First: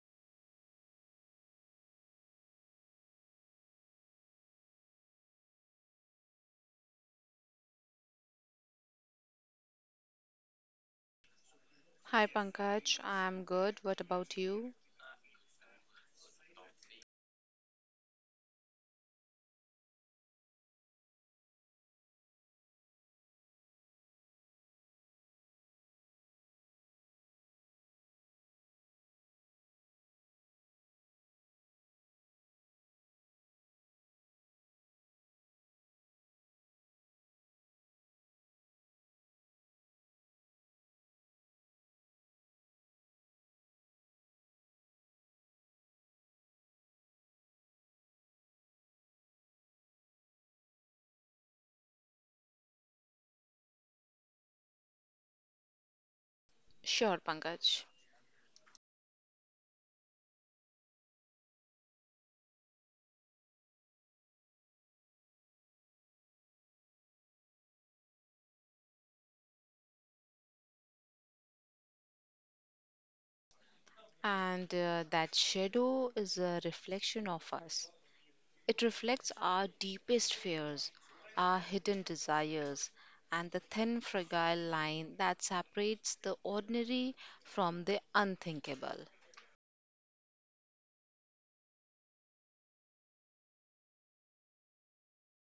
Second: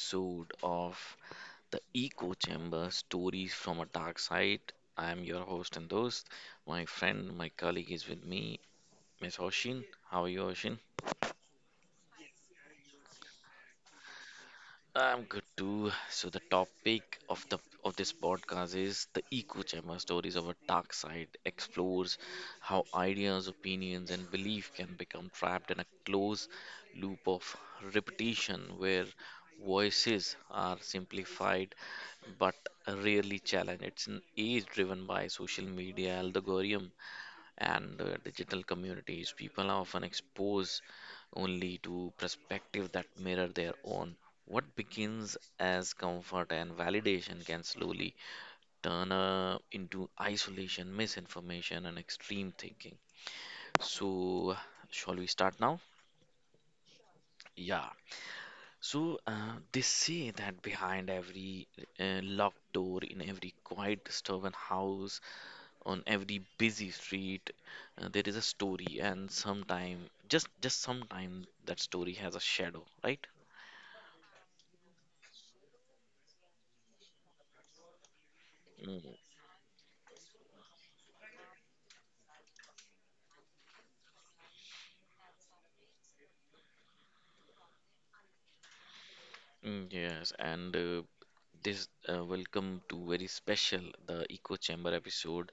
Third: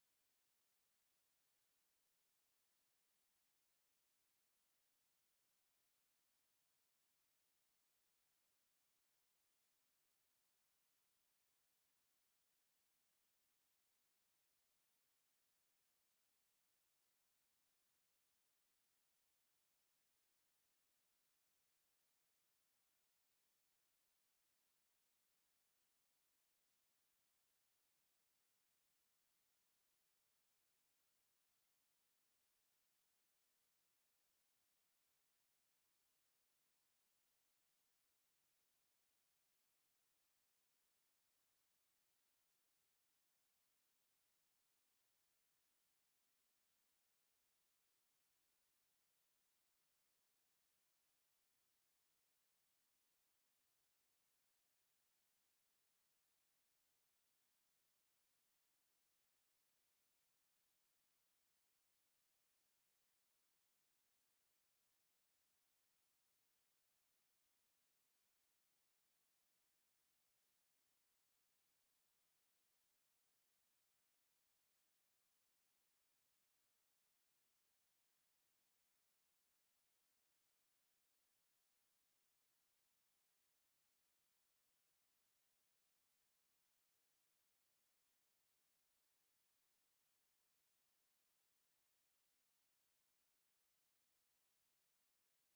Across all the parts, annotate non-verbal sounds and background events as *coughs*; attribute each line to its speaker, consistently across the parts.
Speaker 1: episode of the Echo Chamber Stories from a Dark Side. I am your host and host. My friend, my colleague is with me, Miss Hoshin. How are you, Hoshin?
Speaker 2: Hi Pankaj, I'm good. What about you?
Speaker 1: I'm good too. So the topic of the of this podcast is the echo chamber stories of a dark side explores how ideas, opinions, and belief can become trapped in a closed loop of repetition where voices are simplified but rarely challenged. It's an age driven by social media algorithm and digital communities, people are often exposed only to perspective that mirror their own. What begins as comfort and validation can slowly turn into isolation, misinformation, and extreme thinking. So, shall we start now?
Speaker 2: Sure,
Speaker 1: Yeah.
Speaker 2: Pankaj.
Speaker 1: So, they say that behind every locked door, in every quiet, stubborn house, on every busy street there is a story and sometime just sometime that story has a shadow, right?
Speaker 2: And that shadow is a reflection of us. It
Speaker 1: mm,
Speaker 2: reflects our deepest fears, our hidden desires, and the thin, fragile line that separates the ordinary from the unthinkable.
Speaker 1: mm, yes and uh, this welcome to very special the echo chamber episode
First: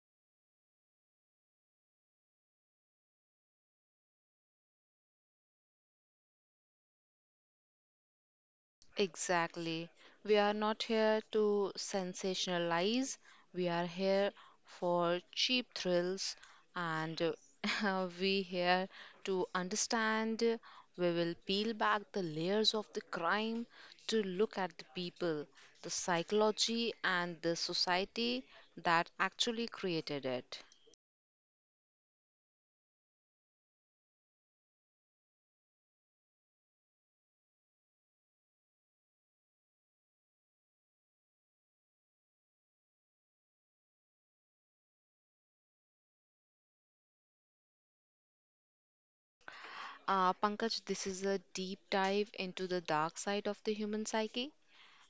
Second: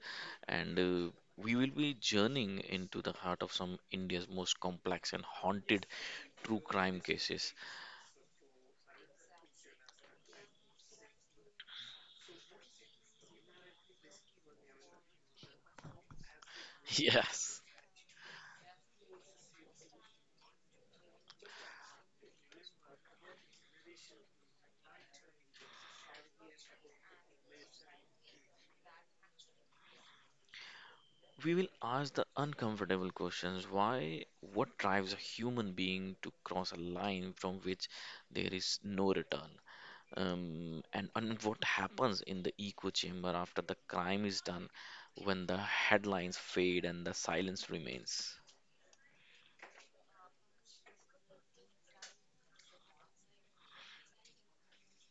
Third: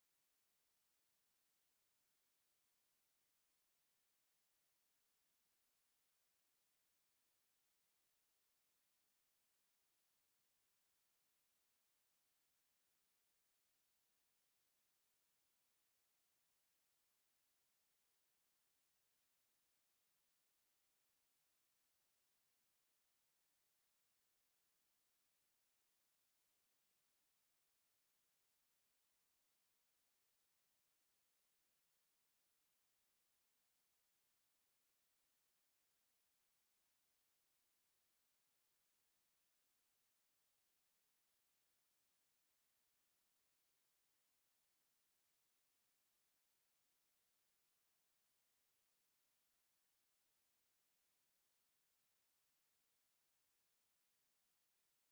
Speaker 1: and we will be journeying into the heart of some India's most complex and haunted true crime cases.
Speaker 2: Exactly. We are not here to sensationalize. We are here for cheap thrills
Speaker 1: *laughs*
Speaker 2: and
Speaker 1: Yes.
Speaker 2: *laughs* we here to understand. We will peel back the layers of the crime to look at the people, the psychology and the society that actually created it.
Speaker 1: We will ask the uncomfortable questions. Why? What drives a human being to cross a line from which there is no return? And what happens in the echo chamber after the crime is done when the headlines fade and the silence remains?
Speaker 2: Pankaj, this is a deep dive into the dark side of the human psyche.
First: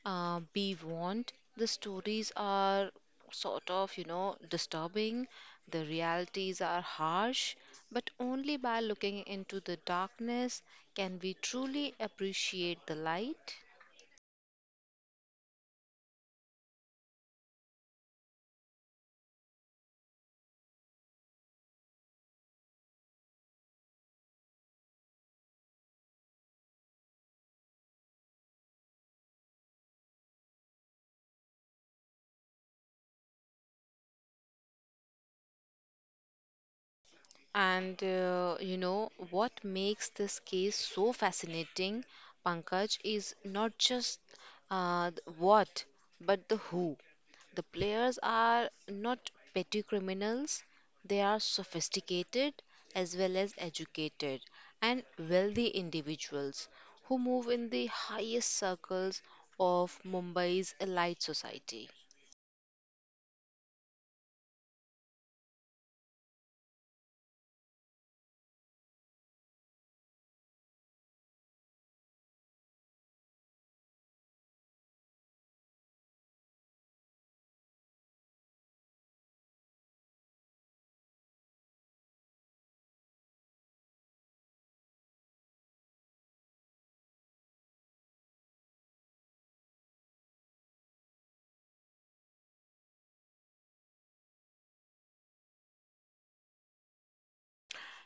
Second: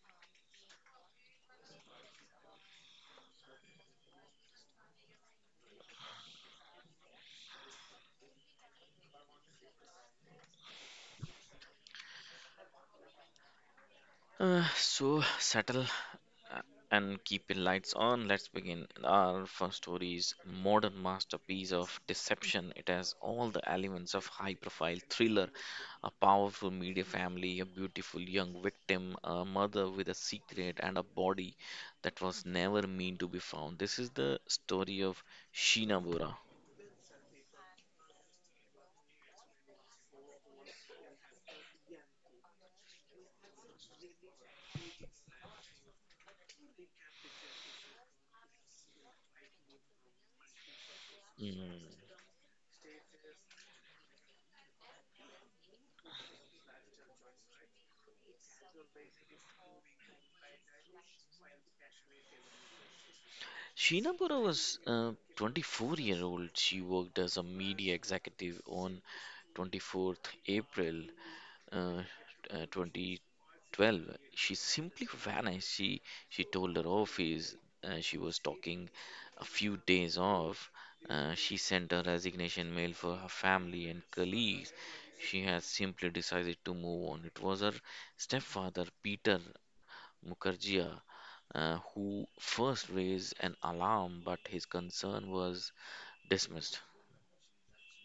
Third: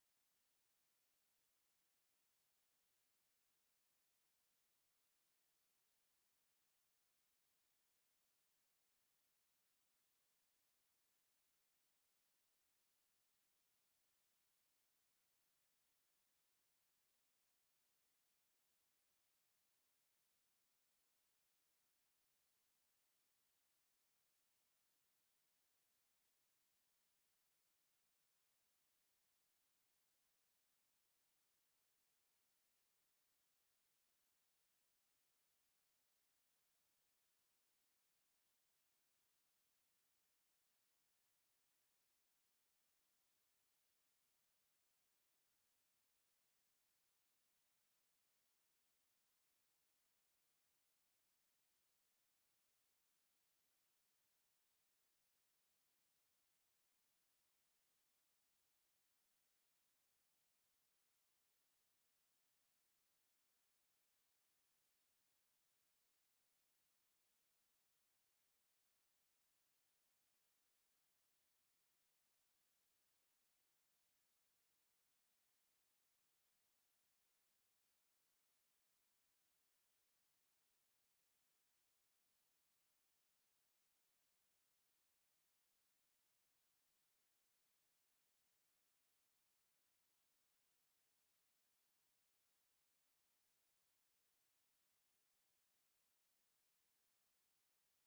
Speaker 2: Be warned, the stories are sort of disturbing, the realities are harsh, but only by looking into the darkness can we truly appreciate the light.
Speaker 1: So, settle a- and keeping lights on, let's begin. Our first story is modern masterpiece of deception. It has all the elements of high-profile thriller, a powerful media family, a beautiful young victim, a mother with a secret, and a body that was never meant to be found. This is the story of Sheena Bora.
Speaker 2: And you know what makes this case so fascinating, Pankaj, is not just the what, but the who. The players are not petty criminals, they are
Speaker 1: Mm.
Speaker 2: sophisticated as well as educated and wealthy individuals who move in the highest circles of Mumbai's elite society.
Speaker 1: Sheena Bora was a 24-year-old year old. She worked as a media executive on 24th April. uh, 2012 she simply vanished. She told her office she was talking a few days off. She sent a resignation mail for her family and colleagues. She has simply decided to move on. It was her stepfather Peter Mukherjee who first raised an alarm, but his concern was dismissed.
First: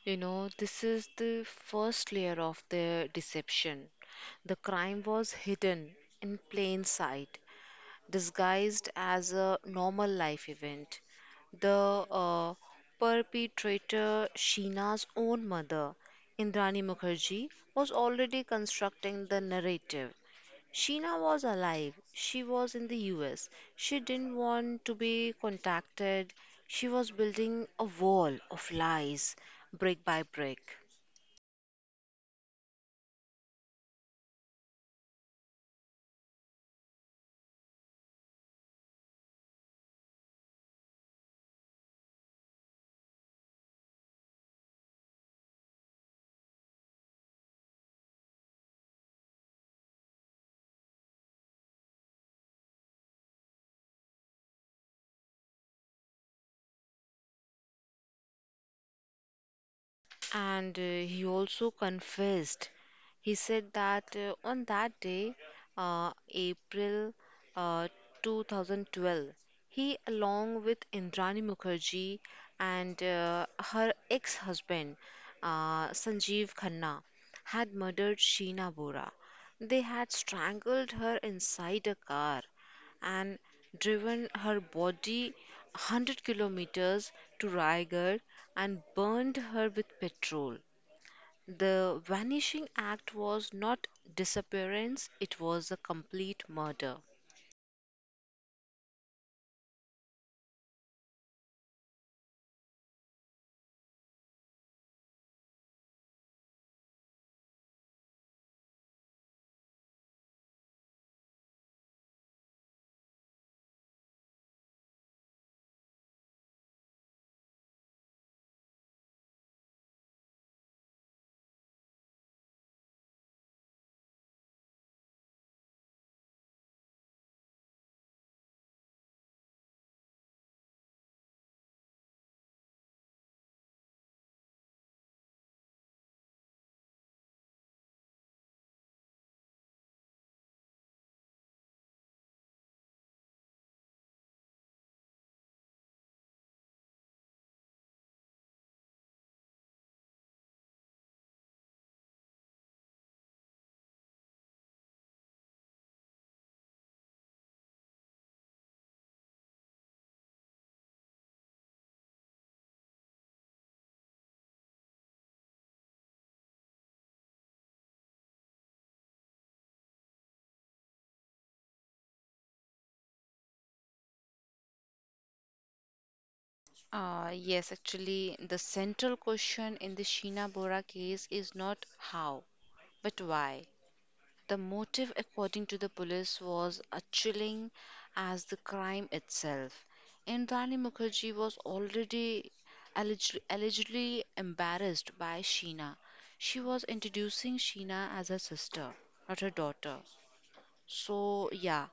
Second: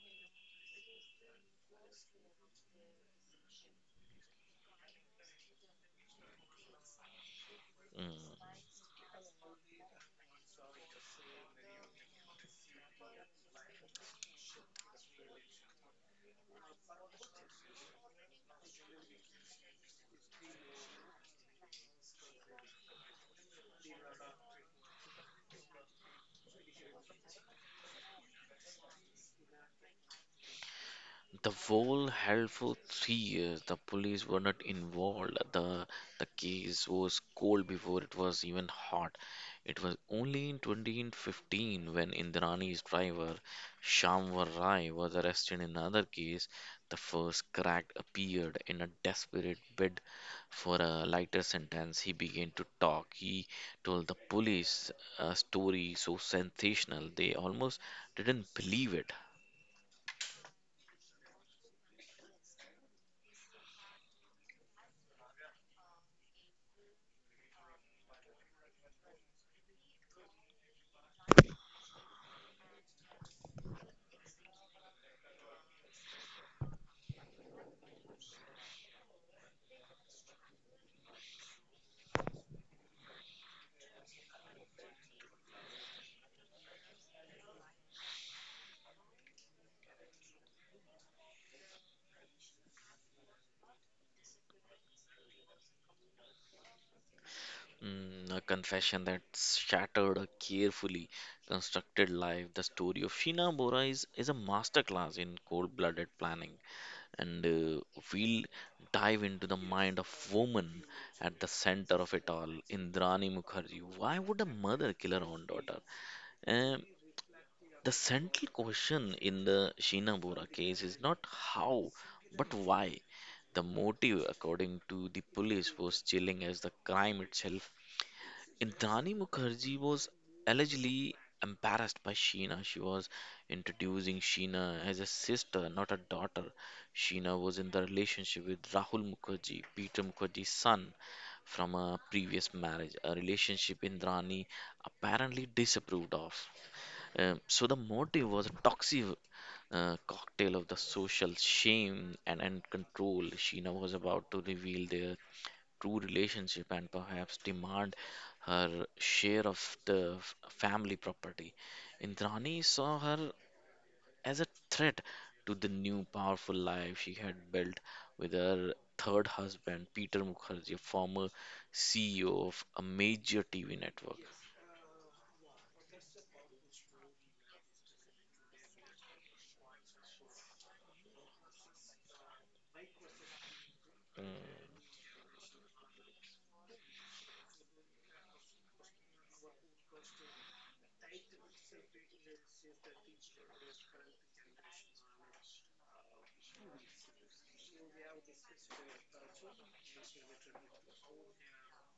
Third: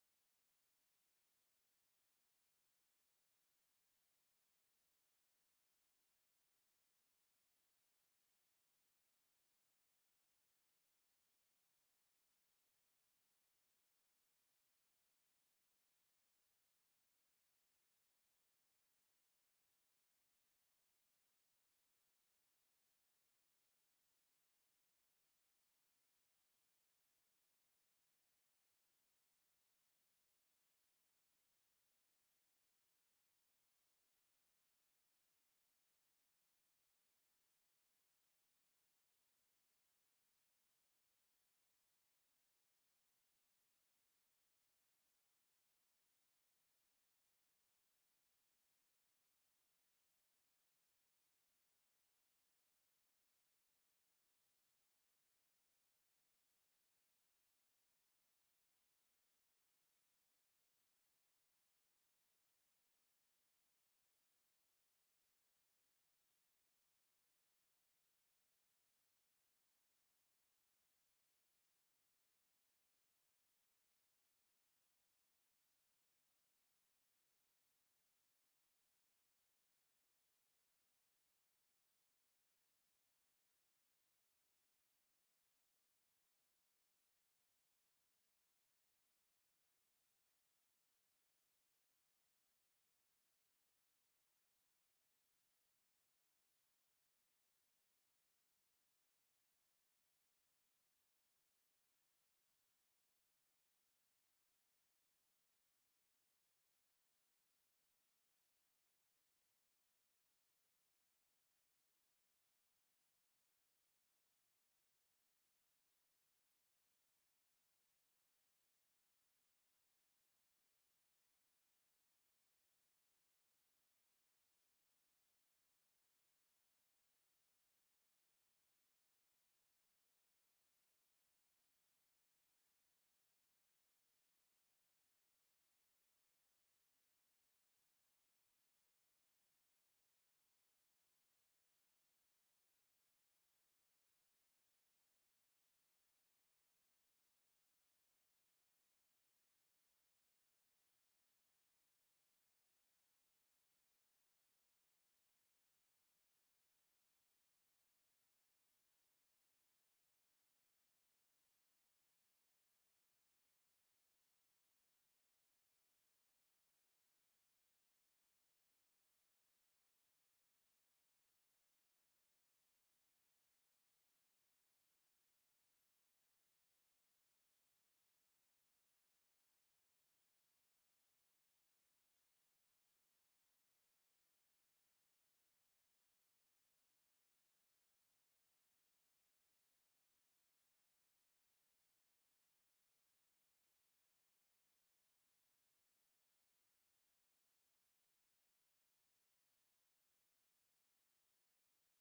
Speaker 2: You know, this is the first layer of their deception. The crime was hidden in plain sight,
Speaker 1: Mm.
Speaker 2: disguised as a normal life event. The perpetrator, Sheena's own mother, Indrani Mukherjee, was already constructing the narrative. Sheena was alive. She was in the US. She didn't want to be contacted. She was building a wall of lies, brick by brick.
Speaker 1: The whole held for 3 years. The police were not involved. The case was cold before it was even hot. It was only in 2015 when Indrani's driver Shamwar Rai was arrested in another case. The first cracked appeared in a desperate bid for a lighter sentence. He began to talk. He told the police a story so sensational they almost didn't believe it.
Speaker 2: And he also confessed. He said that on that day, April uh, 2012, he, along with Indrani Mukherjee and her ex husband, Sanjeev Khanna, had murdered Sheena Bora. They had strangled her inside a car and driven her body 100 kilometers to Raigad and burned her with petrol. The vanishing act was not disappearance, it was a complete murder.
Speaker 1: Mm, a confession that shattered a carefully constructed life. The story of Sheena Bora is a masterclass in cold-blooded planning, and we'll dive into the mind of woman at the center of it all, Indrani Mukherjee. Why would a mother kill her own daughter? Um, the central question in the Sheena Bora case is not how, but why. The motive, according to the police, was chilling as the crime itself. Indrani Mukherjee was allegedly embarrassed by Sheena. She was introducing Sheena as a sister, not a daughter. Sheena was in the relationship with Rahul Mukherjee, Peter Mukherjee's son, from a previous marriage, a relationship Indrani apparently disapproved of. So the motive was a toxic cocktail of the social shame and control. Sheena was about to reveal their true relationship and perhaps demand her share of the family property. Indrani saw her as a threat to the new powerful life she had built with her third husband, Peter Mukherjee, a former CEO of a major TV network.
Speaker 2: Yes, actually, the central question in the Sheena Bora case is not how, but why. The
Speaker 1: Mm,
Speaker 2: motive, according to the police, was as chilling as the crime itself. Indrani Mukherjee was already allegedly embarrassed by Sheena. She was introducing Sheena as her sister, not her daughter. So, yeah,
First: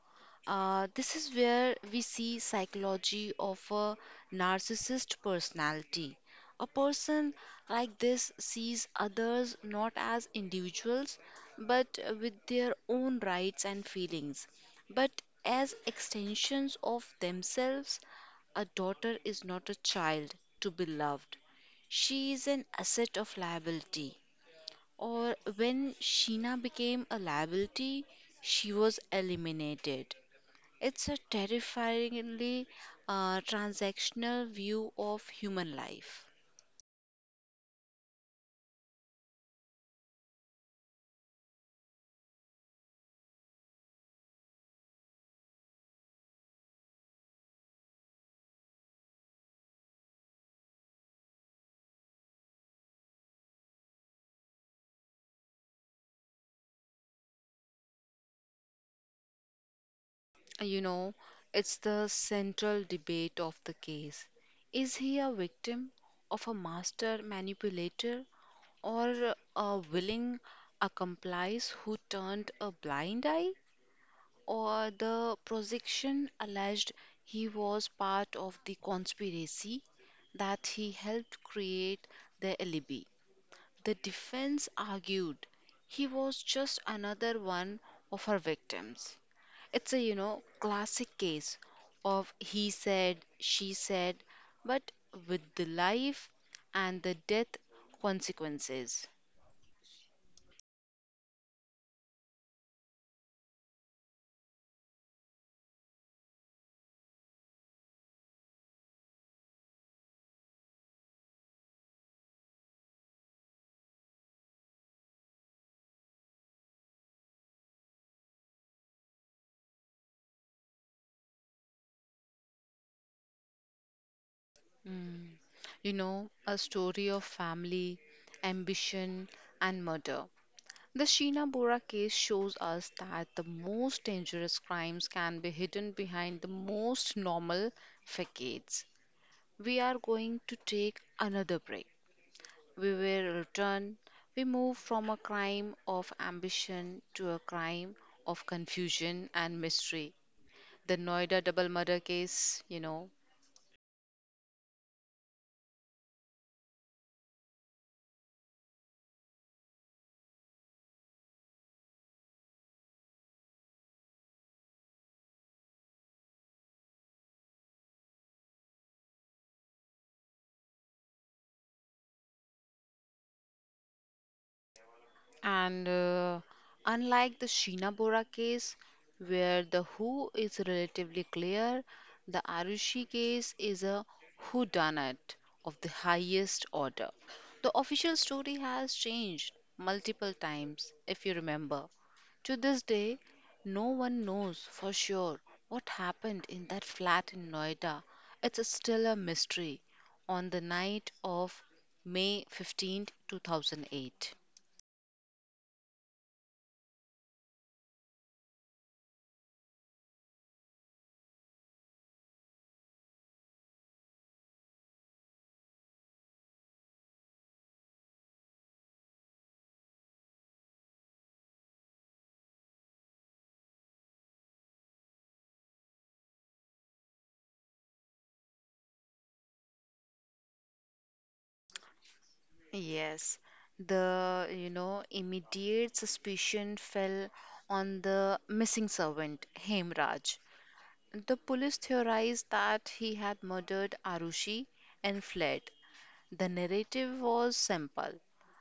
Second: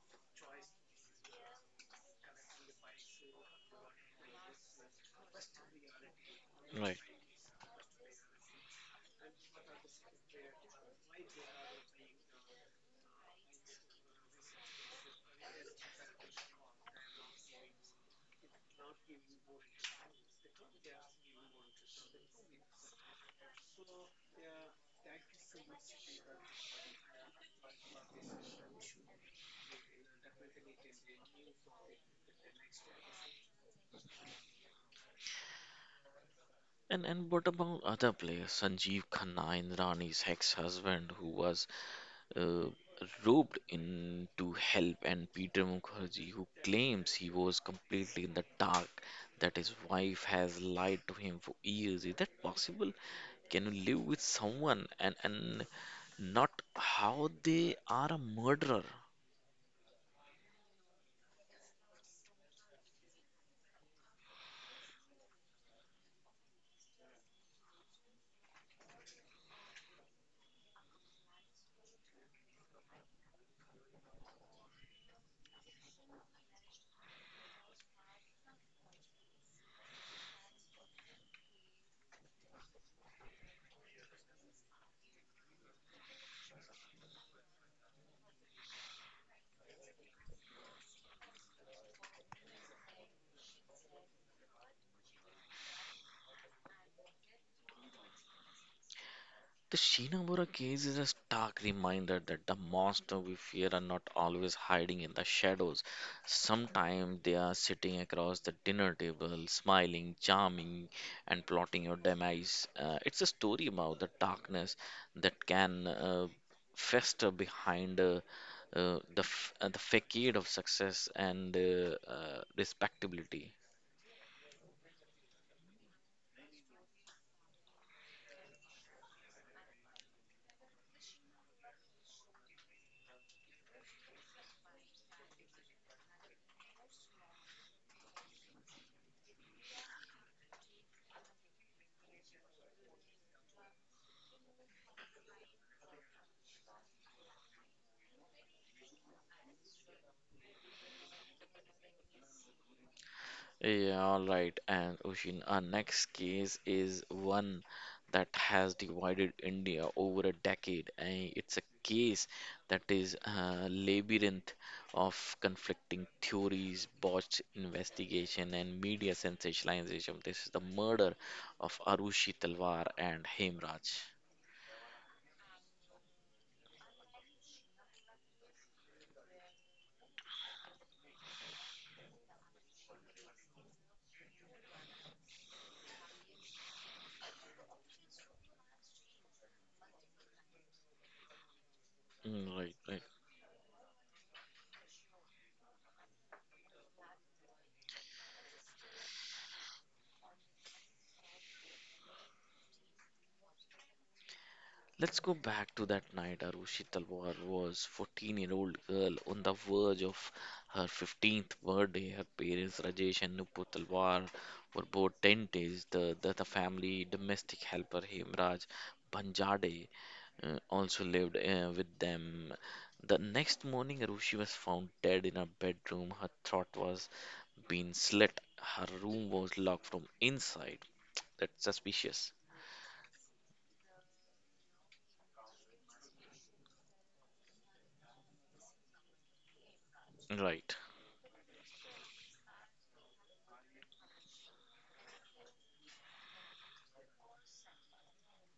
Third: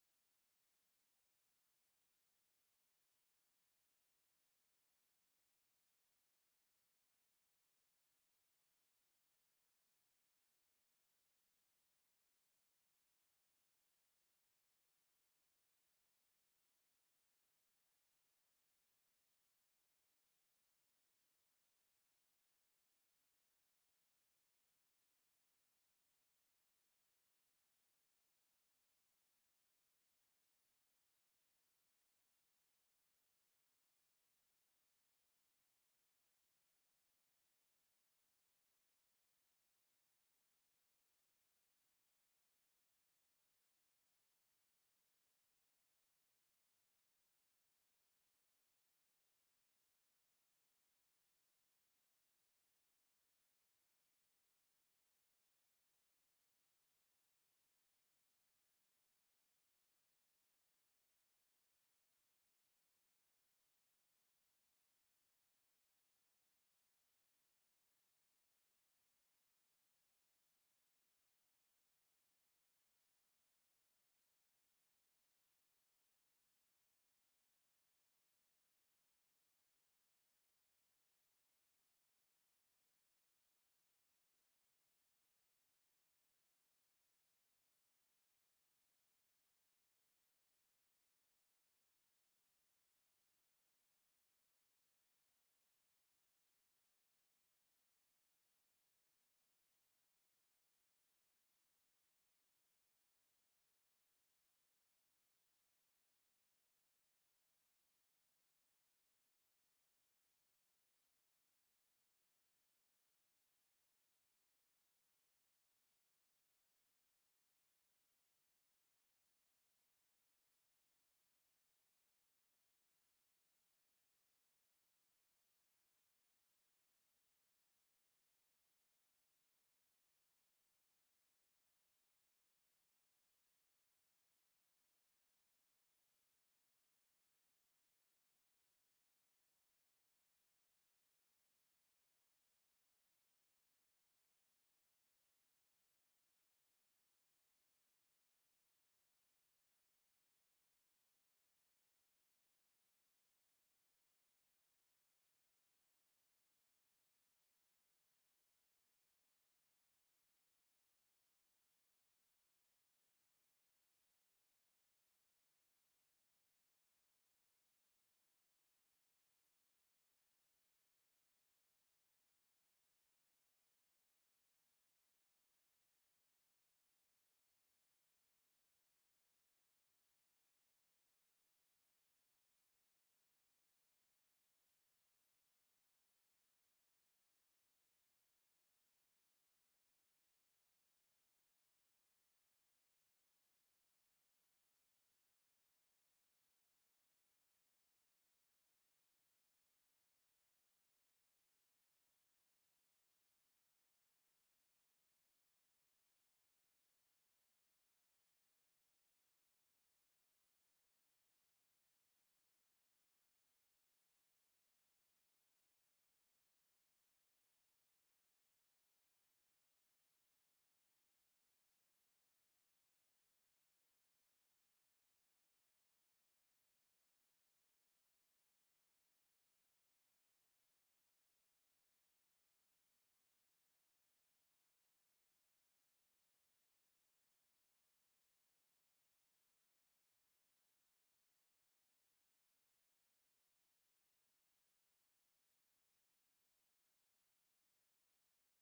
Speaker 2: this is where we see psychology of a narcissist personality. A
Speaker 1: right.
Speaker 2: person like this sees others not as individuals, but with their own rights and feelings, but as extensions of themselves. A daughter is not a child to be loved. She is an asset of liability. Or when Sheena became a liability, she was eliminated. It's a terrifyingly transactional view of human life.
Speaker 1: And what about other players? Sanjeev Khanna, Indrani's ex-husband, who was uh, roped in to help, and Peter Mukherjee, who claims he was completely in the dark, that his wife has lied to him for years. Is that possible? Can you live with someone and not how they are a murderer?
Speaker 2: You know, it's the central debate of the case. Is he a victim of a master manipulator or a willing accomplice who turned a blind eye? Or the prosecution alleged he was part of the conspiracy, that he helped create the alibi. The defense argued he was just another one of her victims. It's a, you know, classic case of he said, she said, but with the life and the death consequences.
Speaker 1: The Shinamura case is a stark reminder that the monsters we fear are not always hiding in the shadows. Sometimes they are sitting across the dinner table, smiling, charming, and plotting your demise. It's a story about the darkness that can fester behind the facade of success and respectability.
Speaker 2: You know, a story of family, ambition, and murder. The Sheena Bora case shows us that the most dangerous crimes can be hidden behind the most normal facades. We are going to take another break. We will return. We move from a crime of ambition to a crime of confusion and mystery. The Noida double murder case, you know.
Speaker 1: Yeah, all right. And Oshin, our next case is one that has divided India over a decade. And it's a case that is a labyrinth of conflicting theories, botched investigation, and media sensationalization. This is the murder of Arushi Talwar and Hemraj.
Speaker 2: And unlike the Sheena Bora case, where the who is relatively clear, the Arushi case is a whodunit of the highest order. The official story has changed multiple times, if you remember. To
Speaker 1: Mm, right,
Speaker 2: this
Speaker 1: right.
Speaker 2: day, no one knows for sure what happened in that flat in Noida. It's still a mystery on the night of May 15, 2008.
Speaker 1: Let's go back to that night. Arushi Talwar was 14-year-old girl on the verge of her 15th birthday. Her parents Rajesh and Nupur Talwar were both dentists. The family domestic helper Hemraj Banjade also lived with them. The next morning Arushi was found dead in her bedroom. Her throat was being slit. Her room was locked from inside. That's suspicious.
Speaker 2: Yes, the you know immediate suspicion fell on the missing servant, Hemraj.
Speaker 1: Right.
Speaker 2: The police theorized that he had murdered Arushi and fled. The narrative was simple,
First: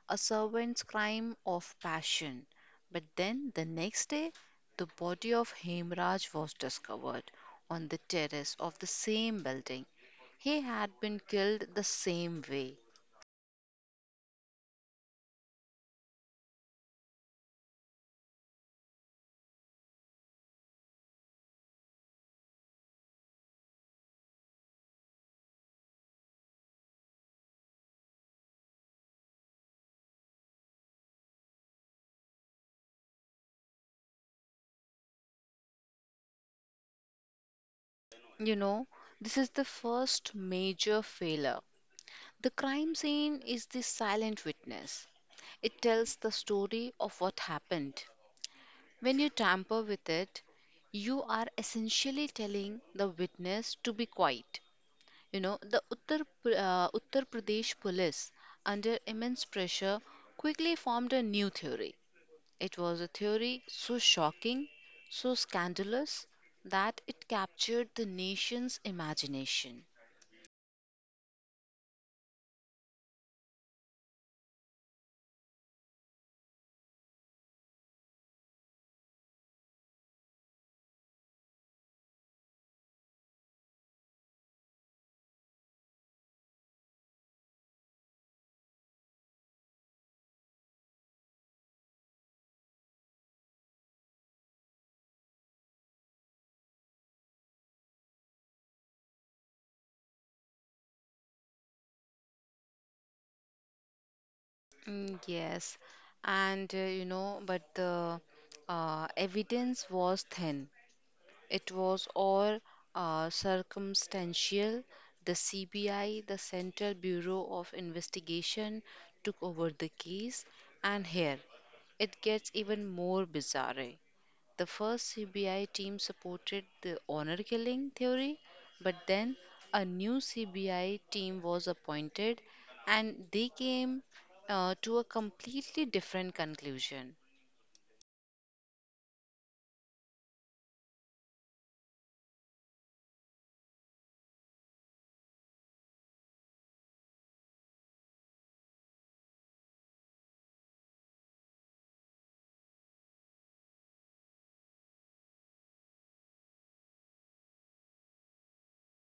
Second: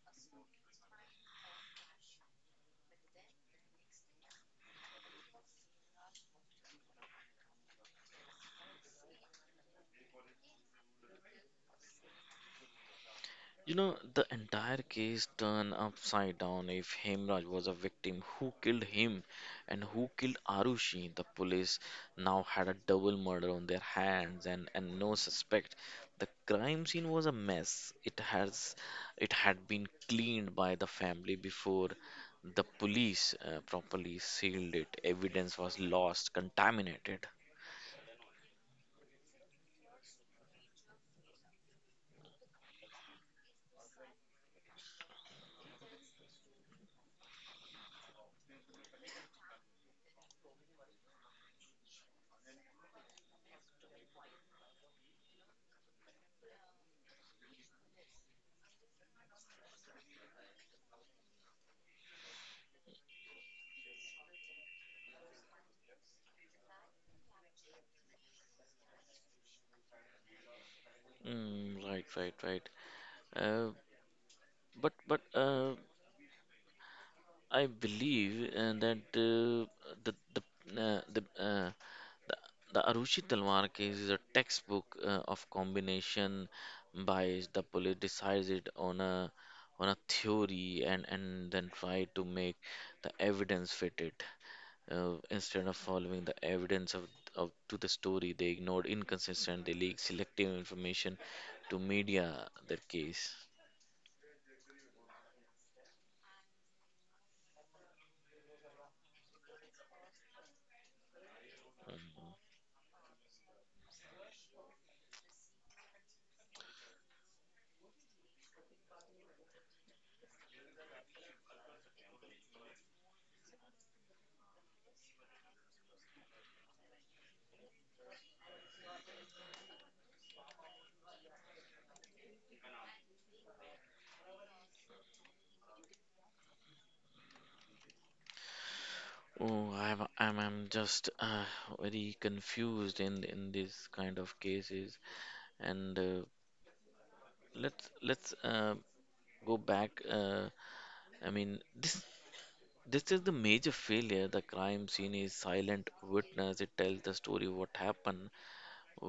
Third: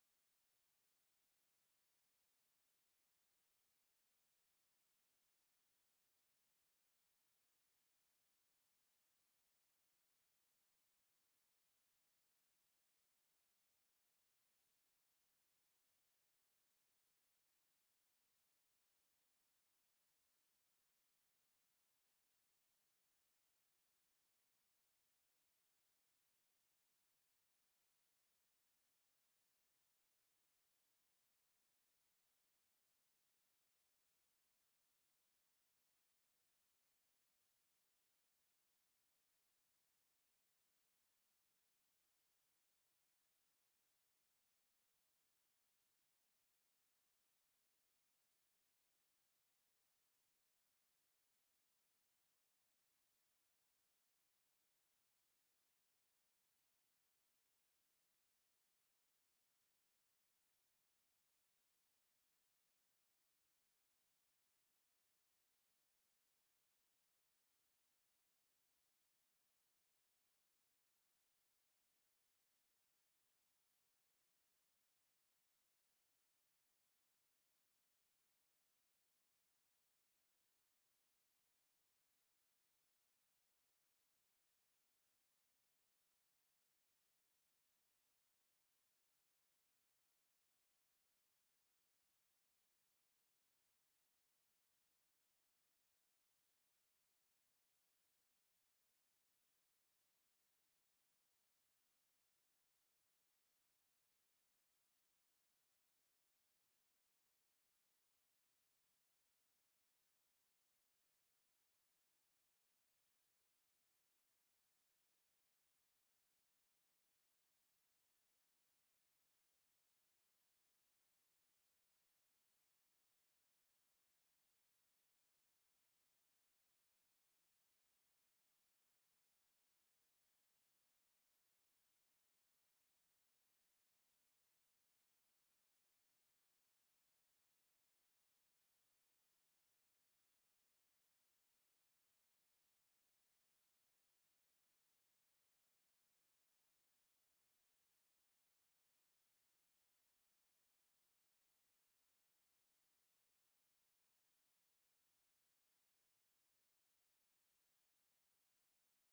Speaker 2: a servant's crime of passion. But then the next day, the body of Hemraj was discovered on the terrace of the same building. He had been killed the same way.
Speaker 1: You know, the entire case turned upside down. If Hemraj was a victim, who killed him and who killed Arushi? The police now had a double murder on their hands and no suspect. The crime scene was a mess. It has it had been cleaned by the family before the police properly sealed it. Evidence was lost, contaminated.
Speaker 2: You know, this is the first major failure. The crime scene is the silent witness. It tells the story of what happened. When you tamper with it, you are essentially telling the witness to be quiet. You know, the Uttar Pradesh police, under immense pressure, quickly formed a new theory. It was a theory so shocking, so scandalous, that it captured the nation's imagination.
Speaker 1: Mm, right, right, right. Uh, but I believe that the the uh, the, uh, the the Arushi Talwar case is a textbook of combination bias. The police decides it on a theory and then try to make the evidence fit it instead of following the evidence of to the story. They ignored inconsistent, they leak selective information to media. That case.
Speaker 2: Mm, yes, and you know, but the evidence was thin. It was
Speaker 1: Mm.
Speaker 2: all circumstantial. The CBI, the Central Bureau of Investigation, took over the case, and here it gets even more bizarre. The first CBI team supported the honor killing theory, but then a new CBI team was appointed and they came to a completely different conclusion.
Speaker 1: Oh, I'm just very confused in this kind of cases. And let's go back. I mean, this is the major failure. The crime scene is silent witness. It tells the story what happened.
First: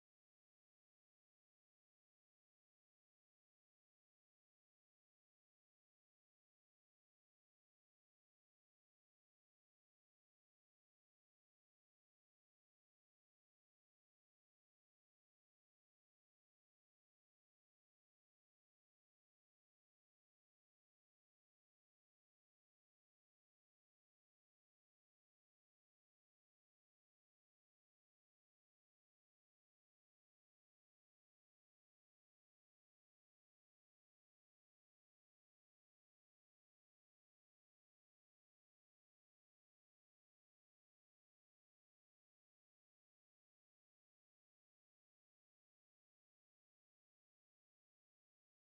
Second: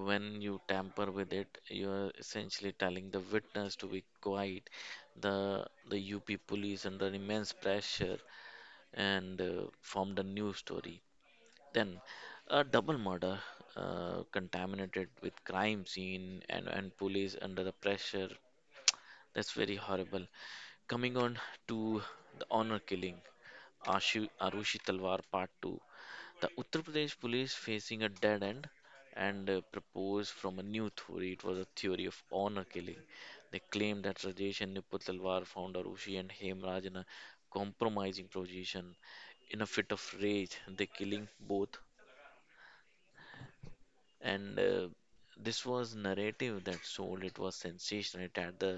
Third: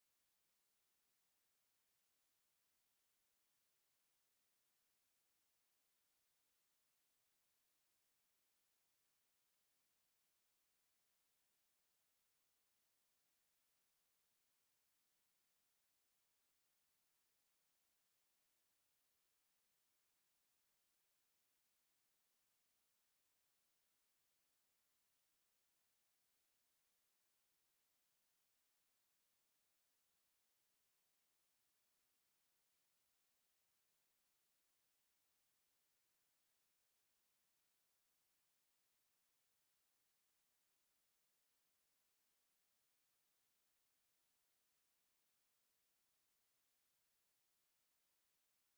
Speaker 1: When you tamper with it, you're essentially telling the witness to be quiet. The UP police under immense pressure and formed a new story. Then a double murder contaminated with crime scene and police under the pressure. That's very horrible. Coming on to the honor killing, Arushi Talwar Part 2. The Uttar Pradesh police facing a dead end and proposed from a new theory. It was a theory of honor killing. They claimed that Rajesh and Niput Talwar found Arushi and Hemraj in a compromising position. In a fit of rage, they killing both and this was narrative that sold. It was sensational. It had the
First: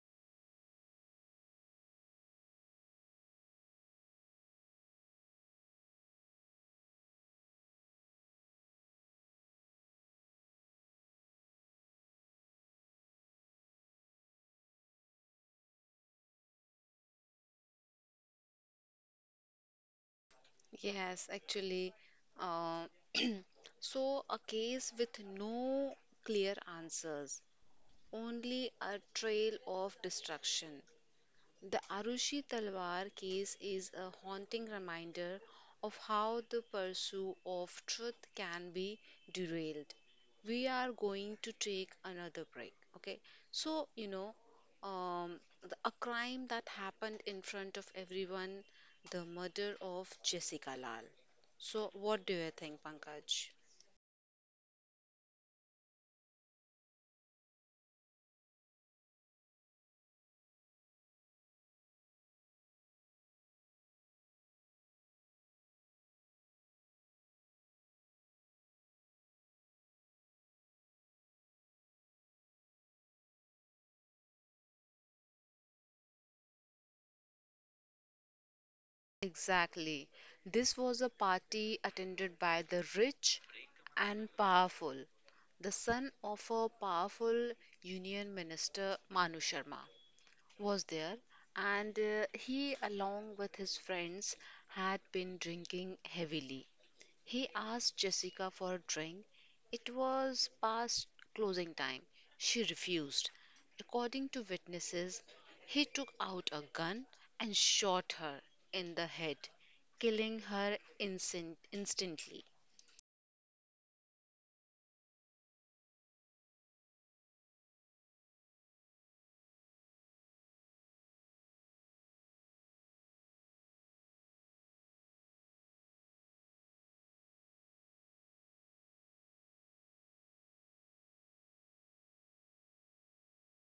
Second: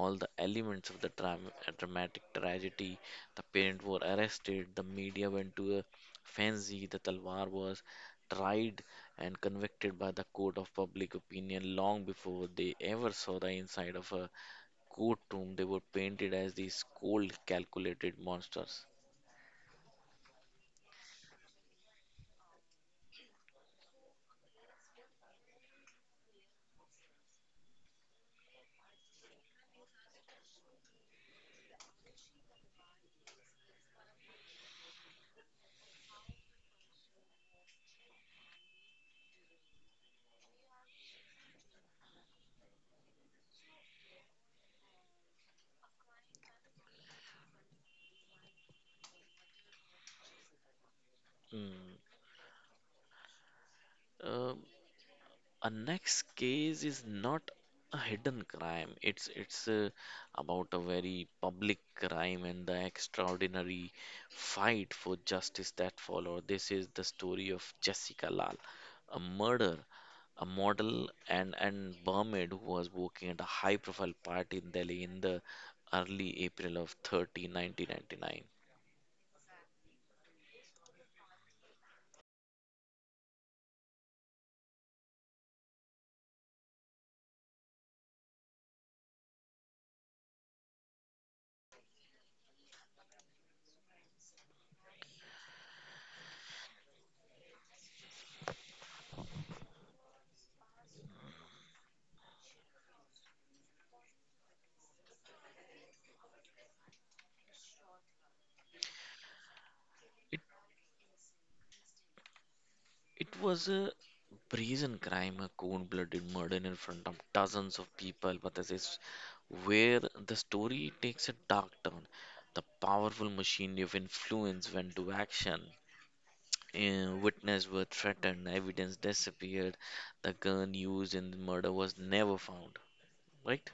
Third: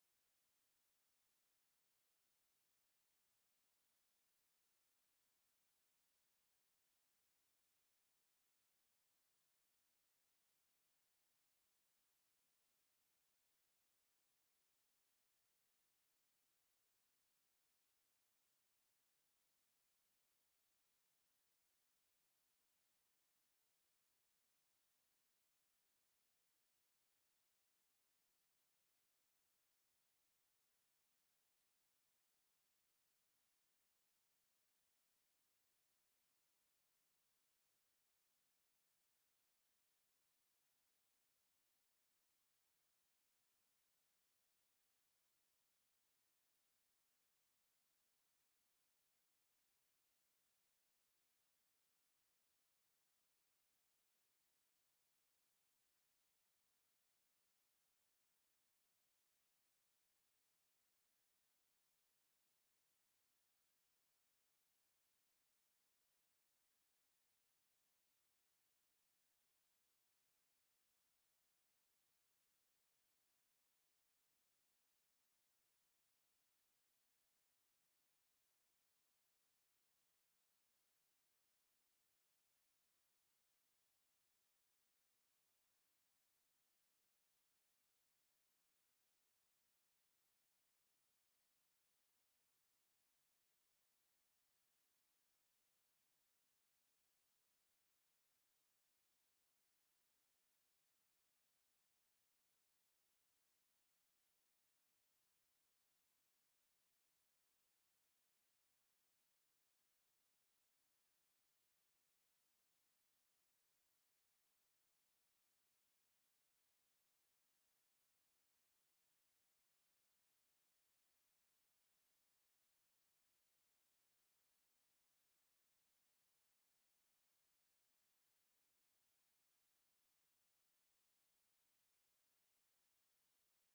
Speaker 1: all the elements of the dramatic tragedy. The parents were arrested. The media went to a fancy. The Talwar was tried and convicted by the court of public opinion long before they ever saw the inside of a courtroom. They were painted as these cold calculated monsters.
Speaker 2: Yes, actually. Uh, *clears throat* so, a case with no clear answers, only a trail of destruction. The Arushi Talwar case is a haunting reminder of how the pursuit of truth can be derailed. We are going to take another break. Okay, so you know, a crime that happened in front of everyone, the murder of Jessica Lal. So,
Speaker 1: Mm.
Speaker 2: what do you think, Pankaj?
Speaker 1: A next case is not a hidden crime. It's about a very public crime and the extraordinary fight for justice that followed. This is the story of Jessica Lal, a murder, a model and barmaid who was working at a high-profile party in Delhi in the early April of 30, 1999.
Speaker 2: Exactly. This was a party attended by the rich and powerful, the son of a powerful union minister, Manu Sharma, was there, and he, along with his friends, had been drinking heavily. He asked Jessica for a drink. It was past closing time. She refused. According to witnesses, he took out a gun and shot her in the head, killing her instantly.
Speaker 1: It was a brazen crime, a cold blooded murder in front of dozens of people, but this is where the story takes a dark turn. The powerful machinery of influence went to action. Witnesses were threatened, evidence disappeared, the gun used in the murder was never found. Right?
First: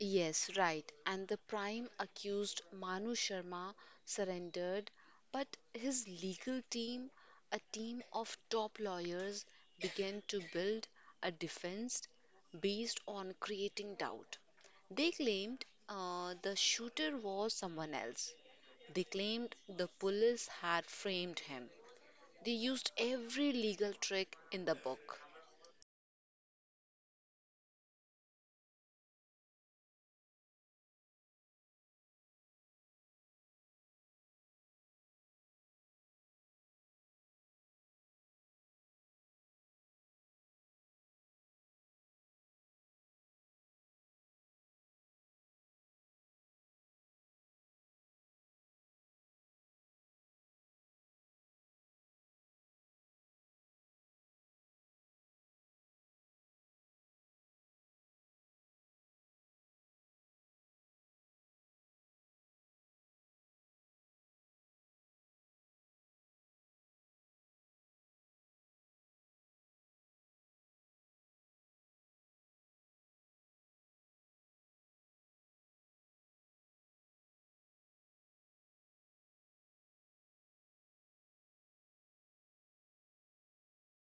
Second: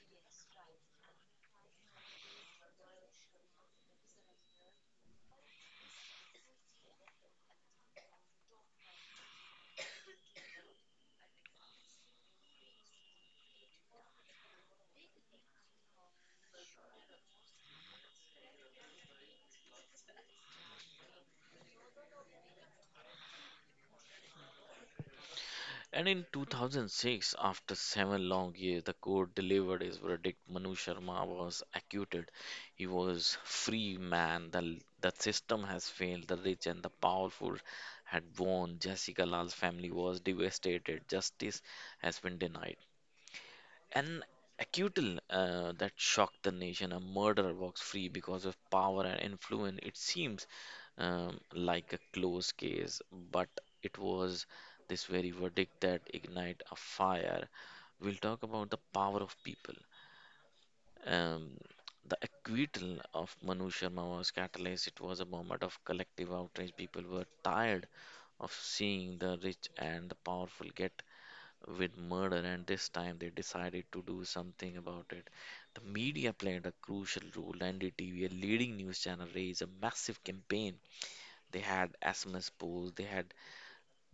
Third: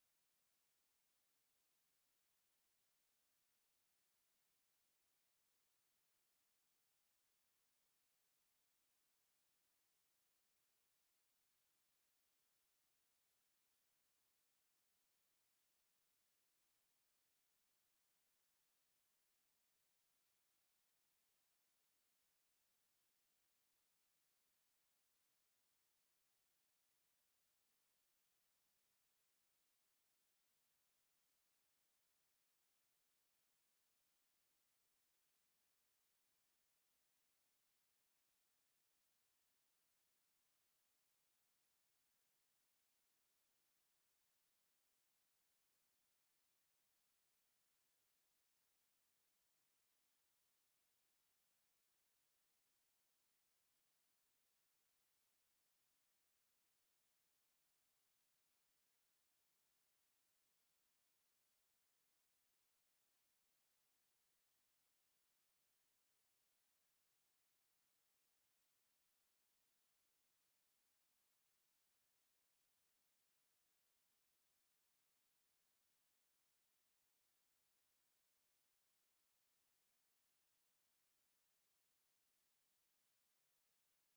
Speaker 2: Yes, right. And the prime accused Manu Sharma surrendered, but his legal team, a team of top lawyers, began to build a defense based on creating doubt. They claimed the shooter was someone else. They claimed the police had framed him. They used every legal trick in the book.
Speaker 1: And in 2006, after seven long years, the court delivered his verdict. Manu Sharma was acquitted. He was free man. The system has failed. The rich and the powerful had won. Jessica Lal's family was devastated. Justice has been denied. An acquittal that shocked the nation. A murderer walks free because of power and influence. It seems like a closed case, but it was this very verdict that ignite a fire. We'll talk about the power of people. Um, the acquittal of Manu Sharma was catalyst. It was a moment of collective outrage. People were tired of seeing the rich and the powerful get with murder, and this time they decided to do something about it. The media played a crucial role. NDTV, a leading news channel, raised a massive campaign. They had SMS polls, they had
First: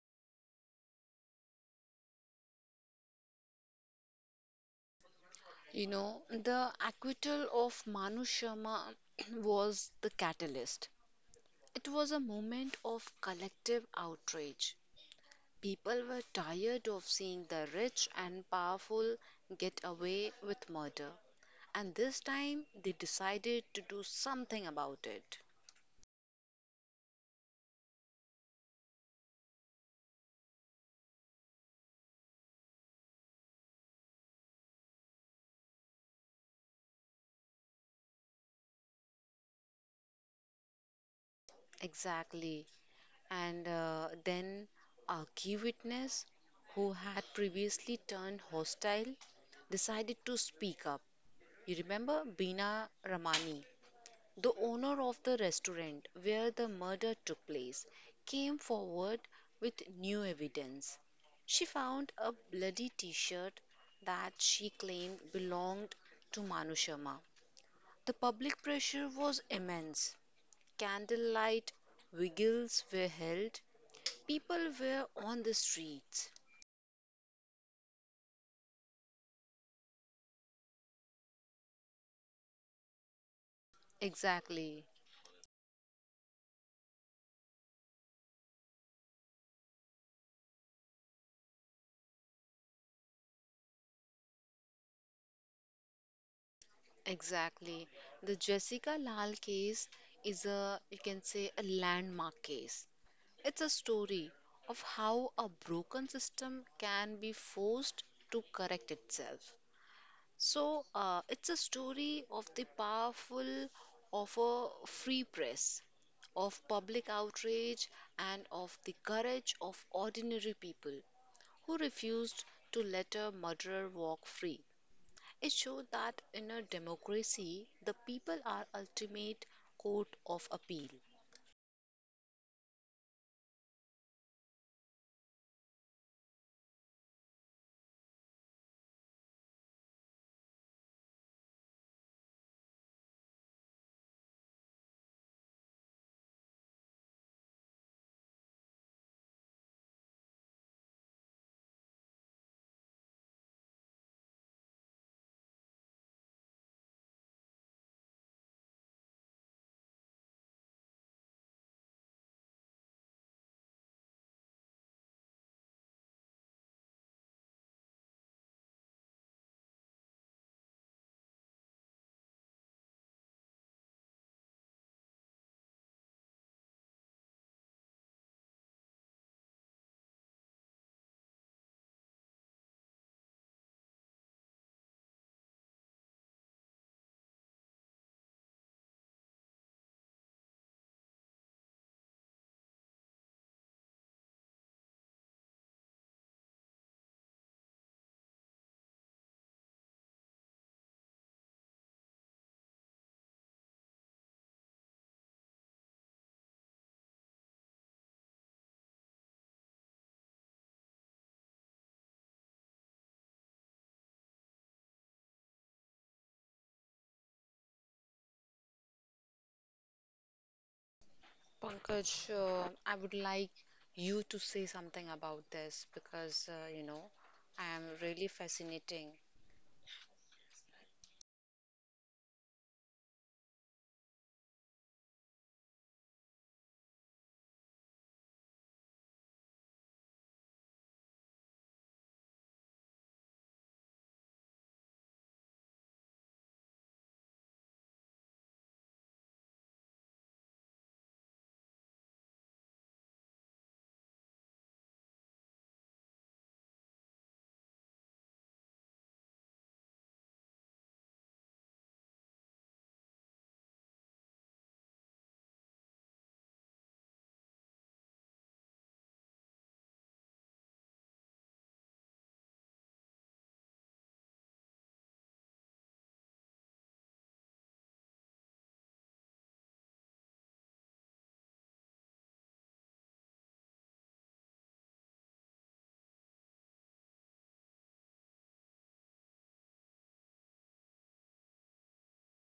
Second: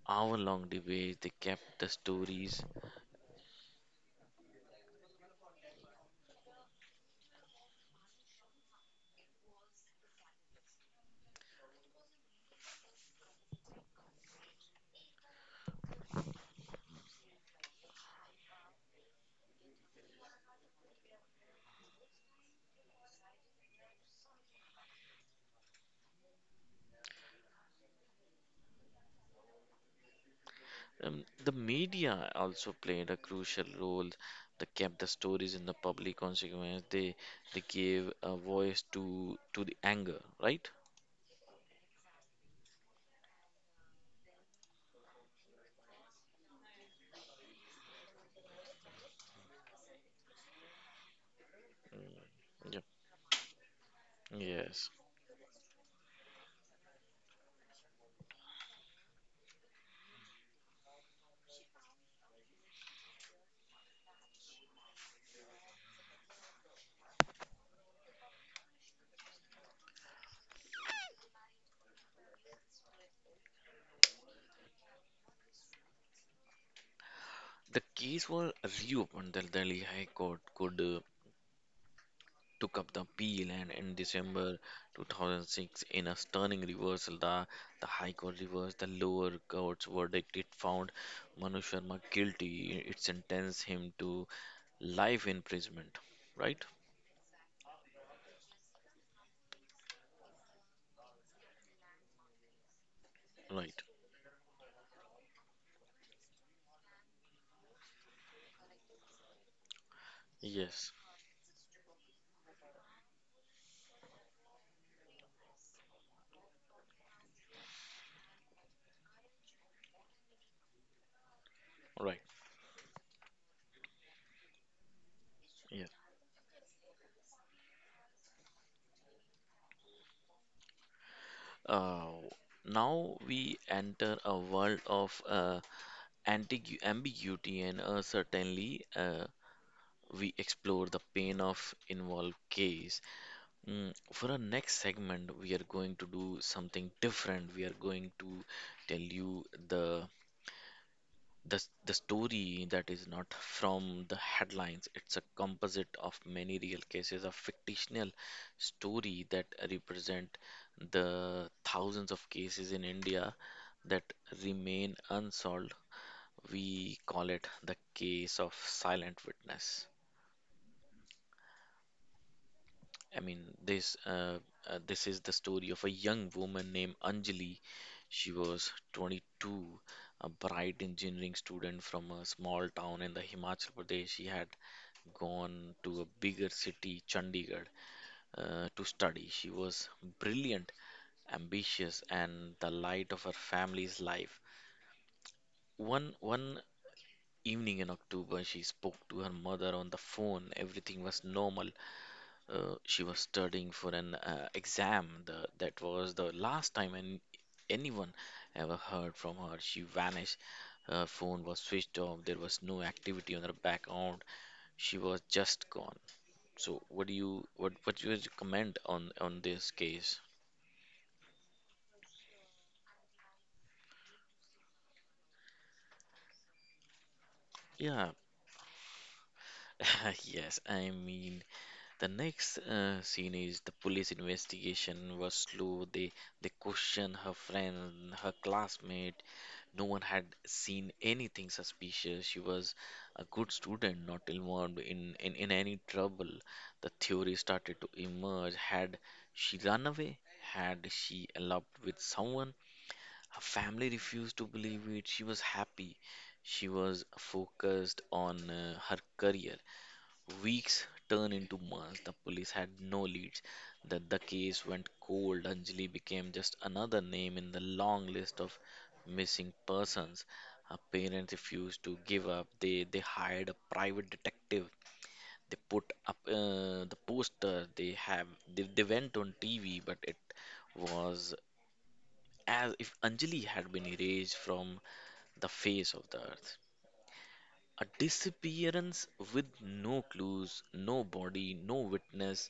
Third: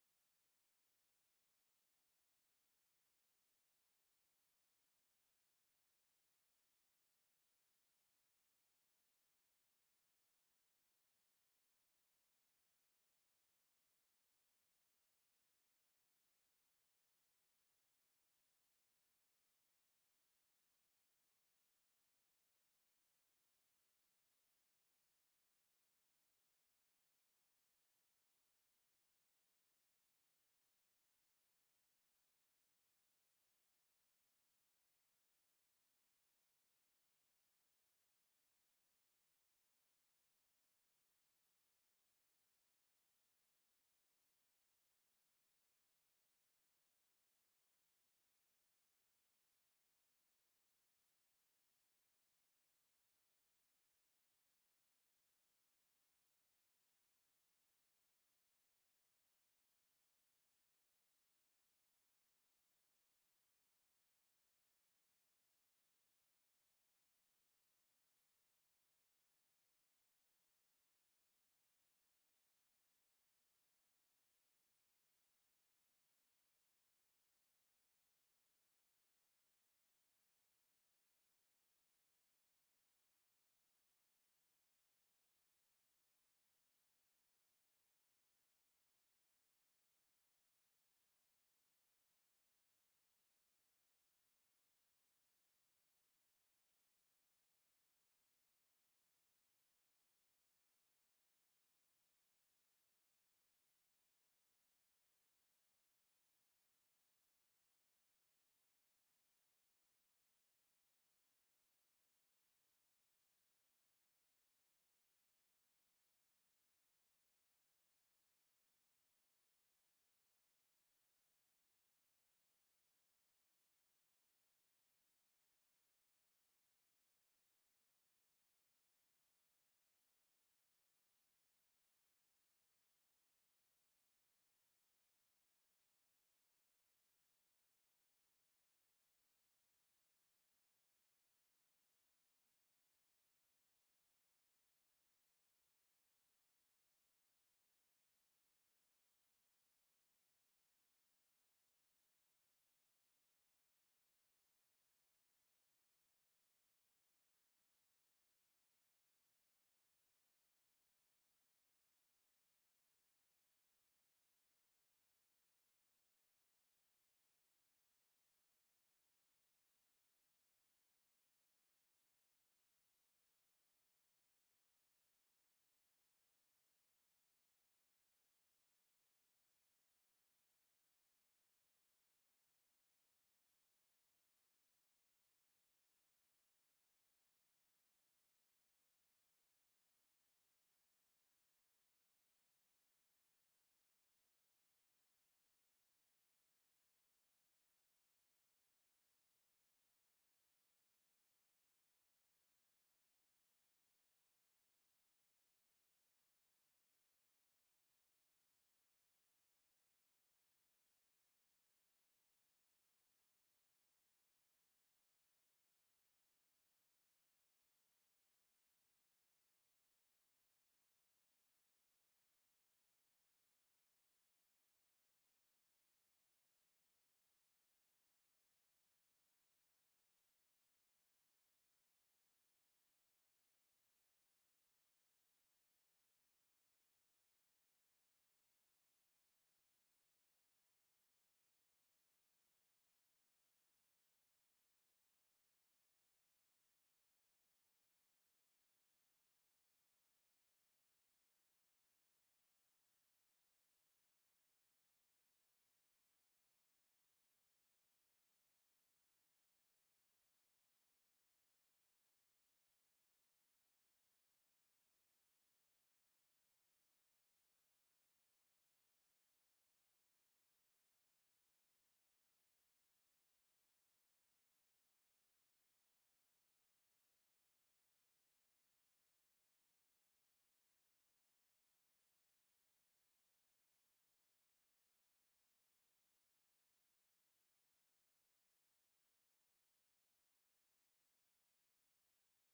Speaker 1: hour long debates, they kept the stories.
Speaker 2: You know, the acquittal of Manu Sharma *clears throat* was the catalyst. It was a moment of collective outrage. People were tired of seeing the rich and powerful get away with murder. And this time they decided to do something about it.
Speaker 1: The media also played a crucial role. They kept the stories in the public consequence. They gave a voice to the anger, right?
Speaker 2: Exactly. And then a key witness who had previously turned hostile decided to speak up. You remember
Speaker 1: Yep.
Speaker 2: Bina Ramani, the
Speaker 1: Yes.
Speaker 2: owner of the restaurant where the murder took place, came forward with new evidence. She found a bloody t shirt that she claimed belonged to Manu Sharma. The public pressure was immense. Candlelight vigils were held, people were on the streets.
Speaker 1: The case was reopened. The Delhi High Court could took up the appeal, and in December
Speaker 2: Exactly.
Speaker 1: 2006, in a stunning reversal, the High Court reversed the lower court's verdict. It found Manu Sharma guilty. It sentenced him to life imprisonment. Right?
Speaker 2: Exactly. The Jessica Lal case is a, you can say, a landmark case. It's a
Speaker 1: Right.
Speaker 2: story of how a broken system can be forced to correct itself. So,
Speaker 1: Yes.
Speaker 2: it's a story of the powerful, of a free press, of public outrage, and of the courage of ordinary people who
Speaker 1: Right.
Speaker 2: refused to let a murderer walk free. It
Speaker 1: Yes.
Speaker 2: showed that in a democracy, the people are ultimate court of appeal.
Speaker 1: Uh, now we enter a world of ambiguity and uncertainty. We explore the pain of involved case. For our next segment, we are going to do something different. We are going to tell you the story that is not from the headlines. It's a composite of many real cases, a fictional story that represent the thousands of cases in India that remain unsolved. We call it the case of silent witness. I mean, this uh, this is the story of a young woman named Anjali. She was 22, a bright engineering student from a small town in the Himachal Pradesh. She had gone to a bigger city, Chandigarh, to study. She was brilliant, ambitious, and the light of her family's life. One evening in October, she spoke to her mother on the phone. Everything was normal. She was studying for an exam. The, that was the last time anyone ever heard from her. She vanished. Her phone was switched off. There was no activity on her background. She was just gone. So, what do you comment on this case?
Speaker 2: Pankaj, I would like you to say something about this because you know I am
Speaker 1: Yeah,
Speaker 2: really fascinating.
Speaker 1: *laughs* yes. The next scene is the police investigation was slow. They questioned her friend, her classmate. No one had seen anything suspicious. She was a good student, not involved in any trouble. The theory started to emerge. Had she run away? Had she eloped with someone? Her family refused to believe it. She was happy. She was focused on her career. Weeks turned into months. The police had no leads. The case went cold. Anjali became just another name in the long list of missing persons. Her parents refused to give up. They hired a private detective. They put up the poster. They went on TV, but it was as if Anjali had been erased from the face of the earth. A disappearance with no clues, no body, no witness.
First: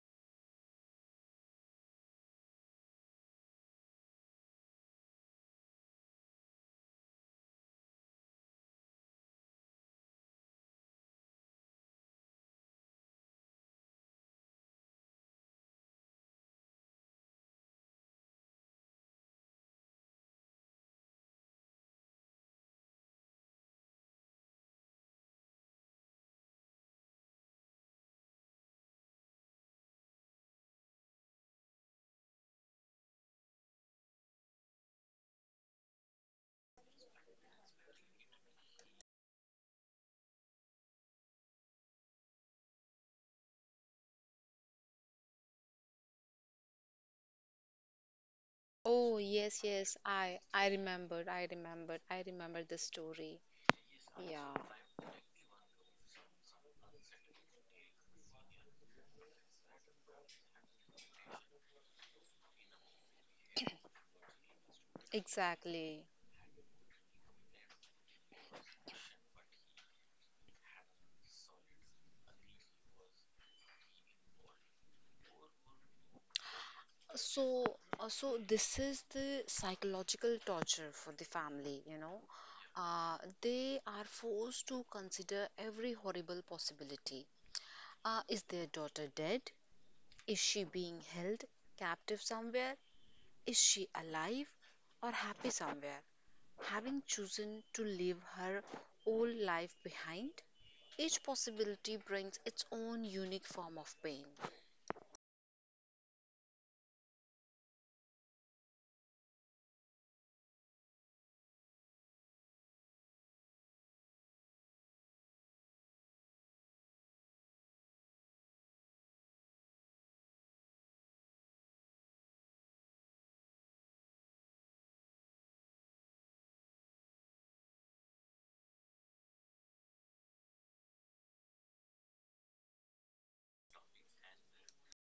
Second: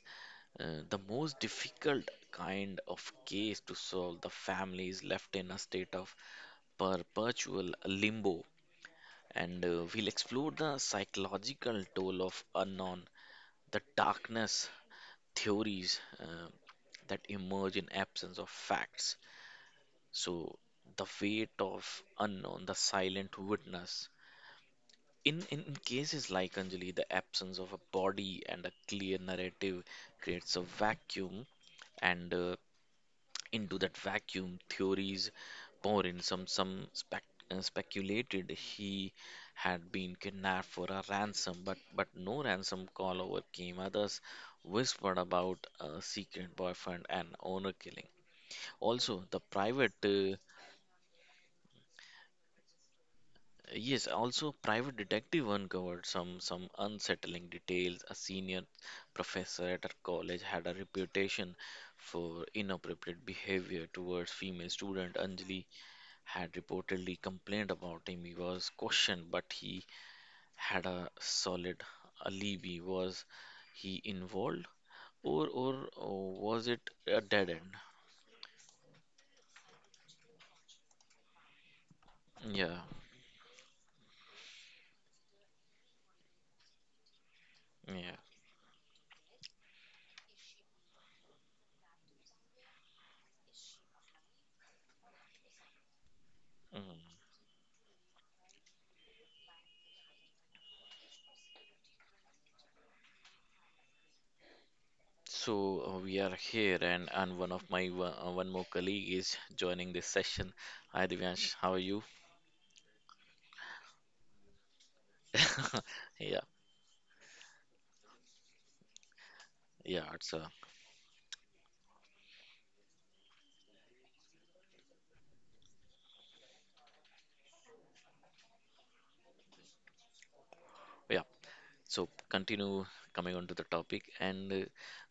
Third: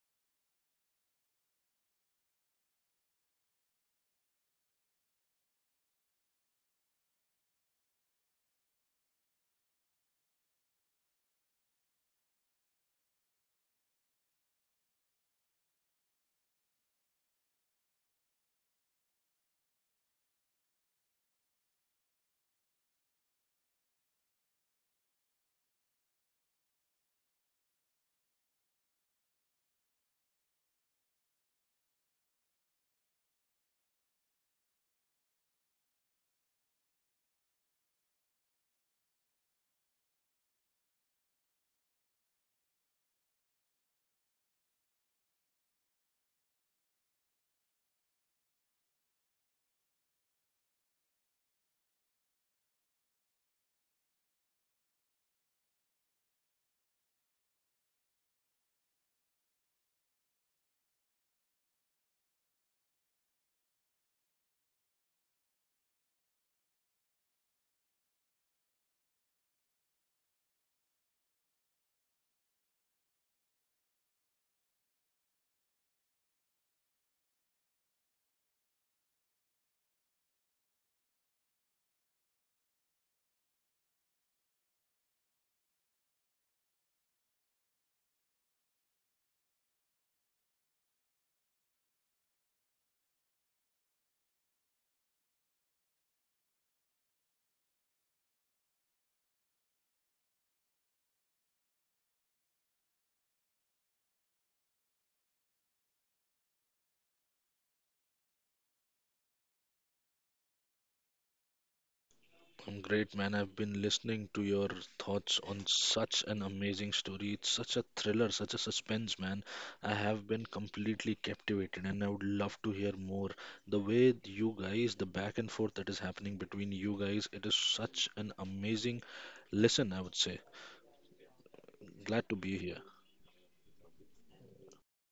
Speaker 1: The most difficult kind of case to solve. The family is left in a state of perpetual limbo. And we'll explore the psychological toll of unknown, the darkness theories that emerge in absence of facts. So, the weight of unknown, the silent witness, in cases like Anjali, the absence of a body and a clear narrative creates a vacuum, and into that vacuum, theories pour in. Speculated he had been kidnapped for a ransom, but no ransom call overcame. Others whispered about a secret boyfriend and owner killing.
Speaker 2: Oh
Speaker 1: Also, the
Speaker 2: yes,
Speaker 1: private
Speaker 2: yes,
Speaker 1: uh,
Speaker 2: I remembered the story.
Speaker 1: Yes, also
Speaker 2: Yeah,
Speaker 1: private detective uncovered some unsettling details. A senior professor at our college had a reputation for inappropriate behavior
Speaker 2: *coughs*
Speaker 1: towards female
Speaker 2: *clears throat*
Speaker 1: student. Anjali
Speaker 2: exactly.
Speaker 1: had reportedly complained about him. He was questioned, but he had a solid alibi. Was he involved or was it a dead
Speaker 2: So,
Speaker 1: end?
Speaker 2: so this is the psychological torture for the family, you know.
Speaker 1: Yeah,
Speaker 2: Uh, they are forced to consider every horrible possibility.
Speaker 1: yeah.
Speaker 2: Is their daughter dead? Is she being held captive somewhere? Is she alive or happy somewhere? Having
Speaker 1: Mm.
Speaker 2: chosen to leave her old life behind, each possibility brings its own unique form of pain.
Speaker 1: So we are here, and one of my one, one more colleague is joining this session. Hi Divyansh, how are you?
Speaker 3: I'm great, man. I've been listening to your thoughts on
Speaker 1: *laughs*
Speaker 3: such an
Speaker 1: Yeah,
Speaker 3: amazing story. It's such a thriller, such a suspense, man. I
Speaker 1: yeah,
Speaker 3: have
Speaker 1: it's
Speaker 3: been completely captivated, and I would love to hear more. The way you guys, the back and forth that is happening between you guys, it is such an amazing listen, I would say.
Speaker 1: yeah. So
Speaker 3: Glad to be here.
Speaker 1: continue coming on to the topic, and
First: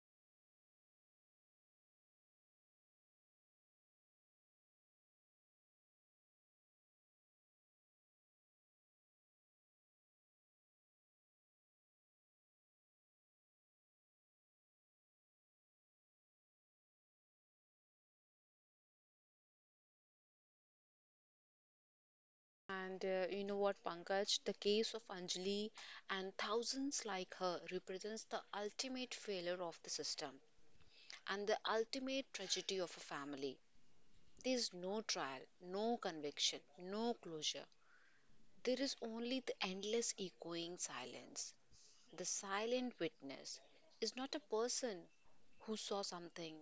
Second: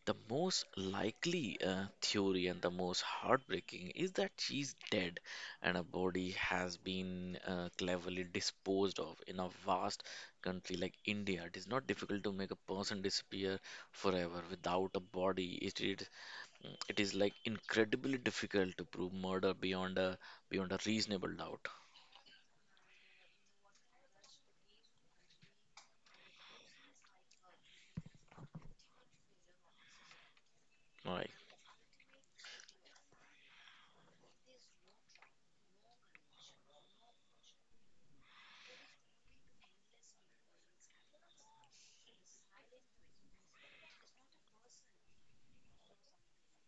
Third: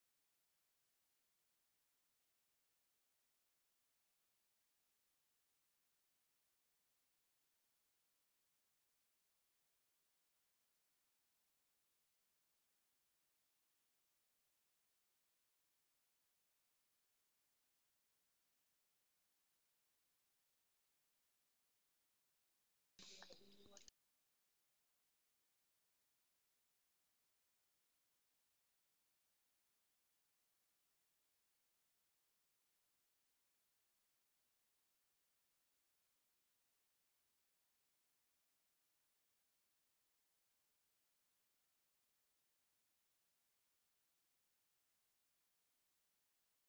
Speaker 1: the most likely theory and the most heartbreaking is that she's dead, and her body has been cleverly disposed of in a vast country like India. It is not difficult to make a person disappear forever without a body. It is like incredibly difficult to prove murder beyond a reasonable doubt.
Speaker 2: And you know what, Pankaj? The case of Anjali and thousands like her represents the ultimate failure of the system
Speaker 1: Right.
Speaker 2: and the ultimate tragedy of a family. There is no trial, no conviction, no closure. There is only the endless echoing silence. The silent witness is not a person who saw something,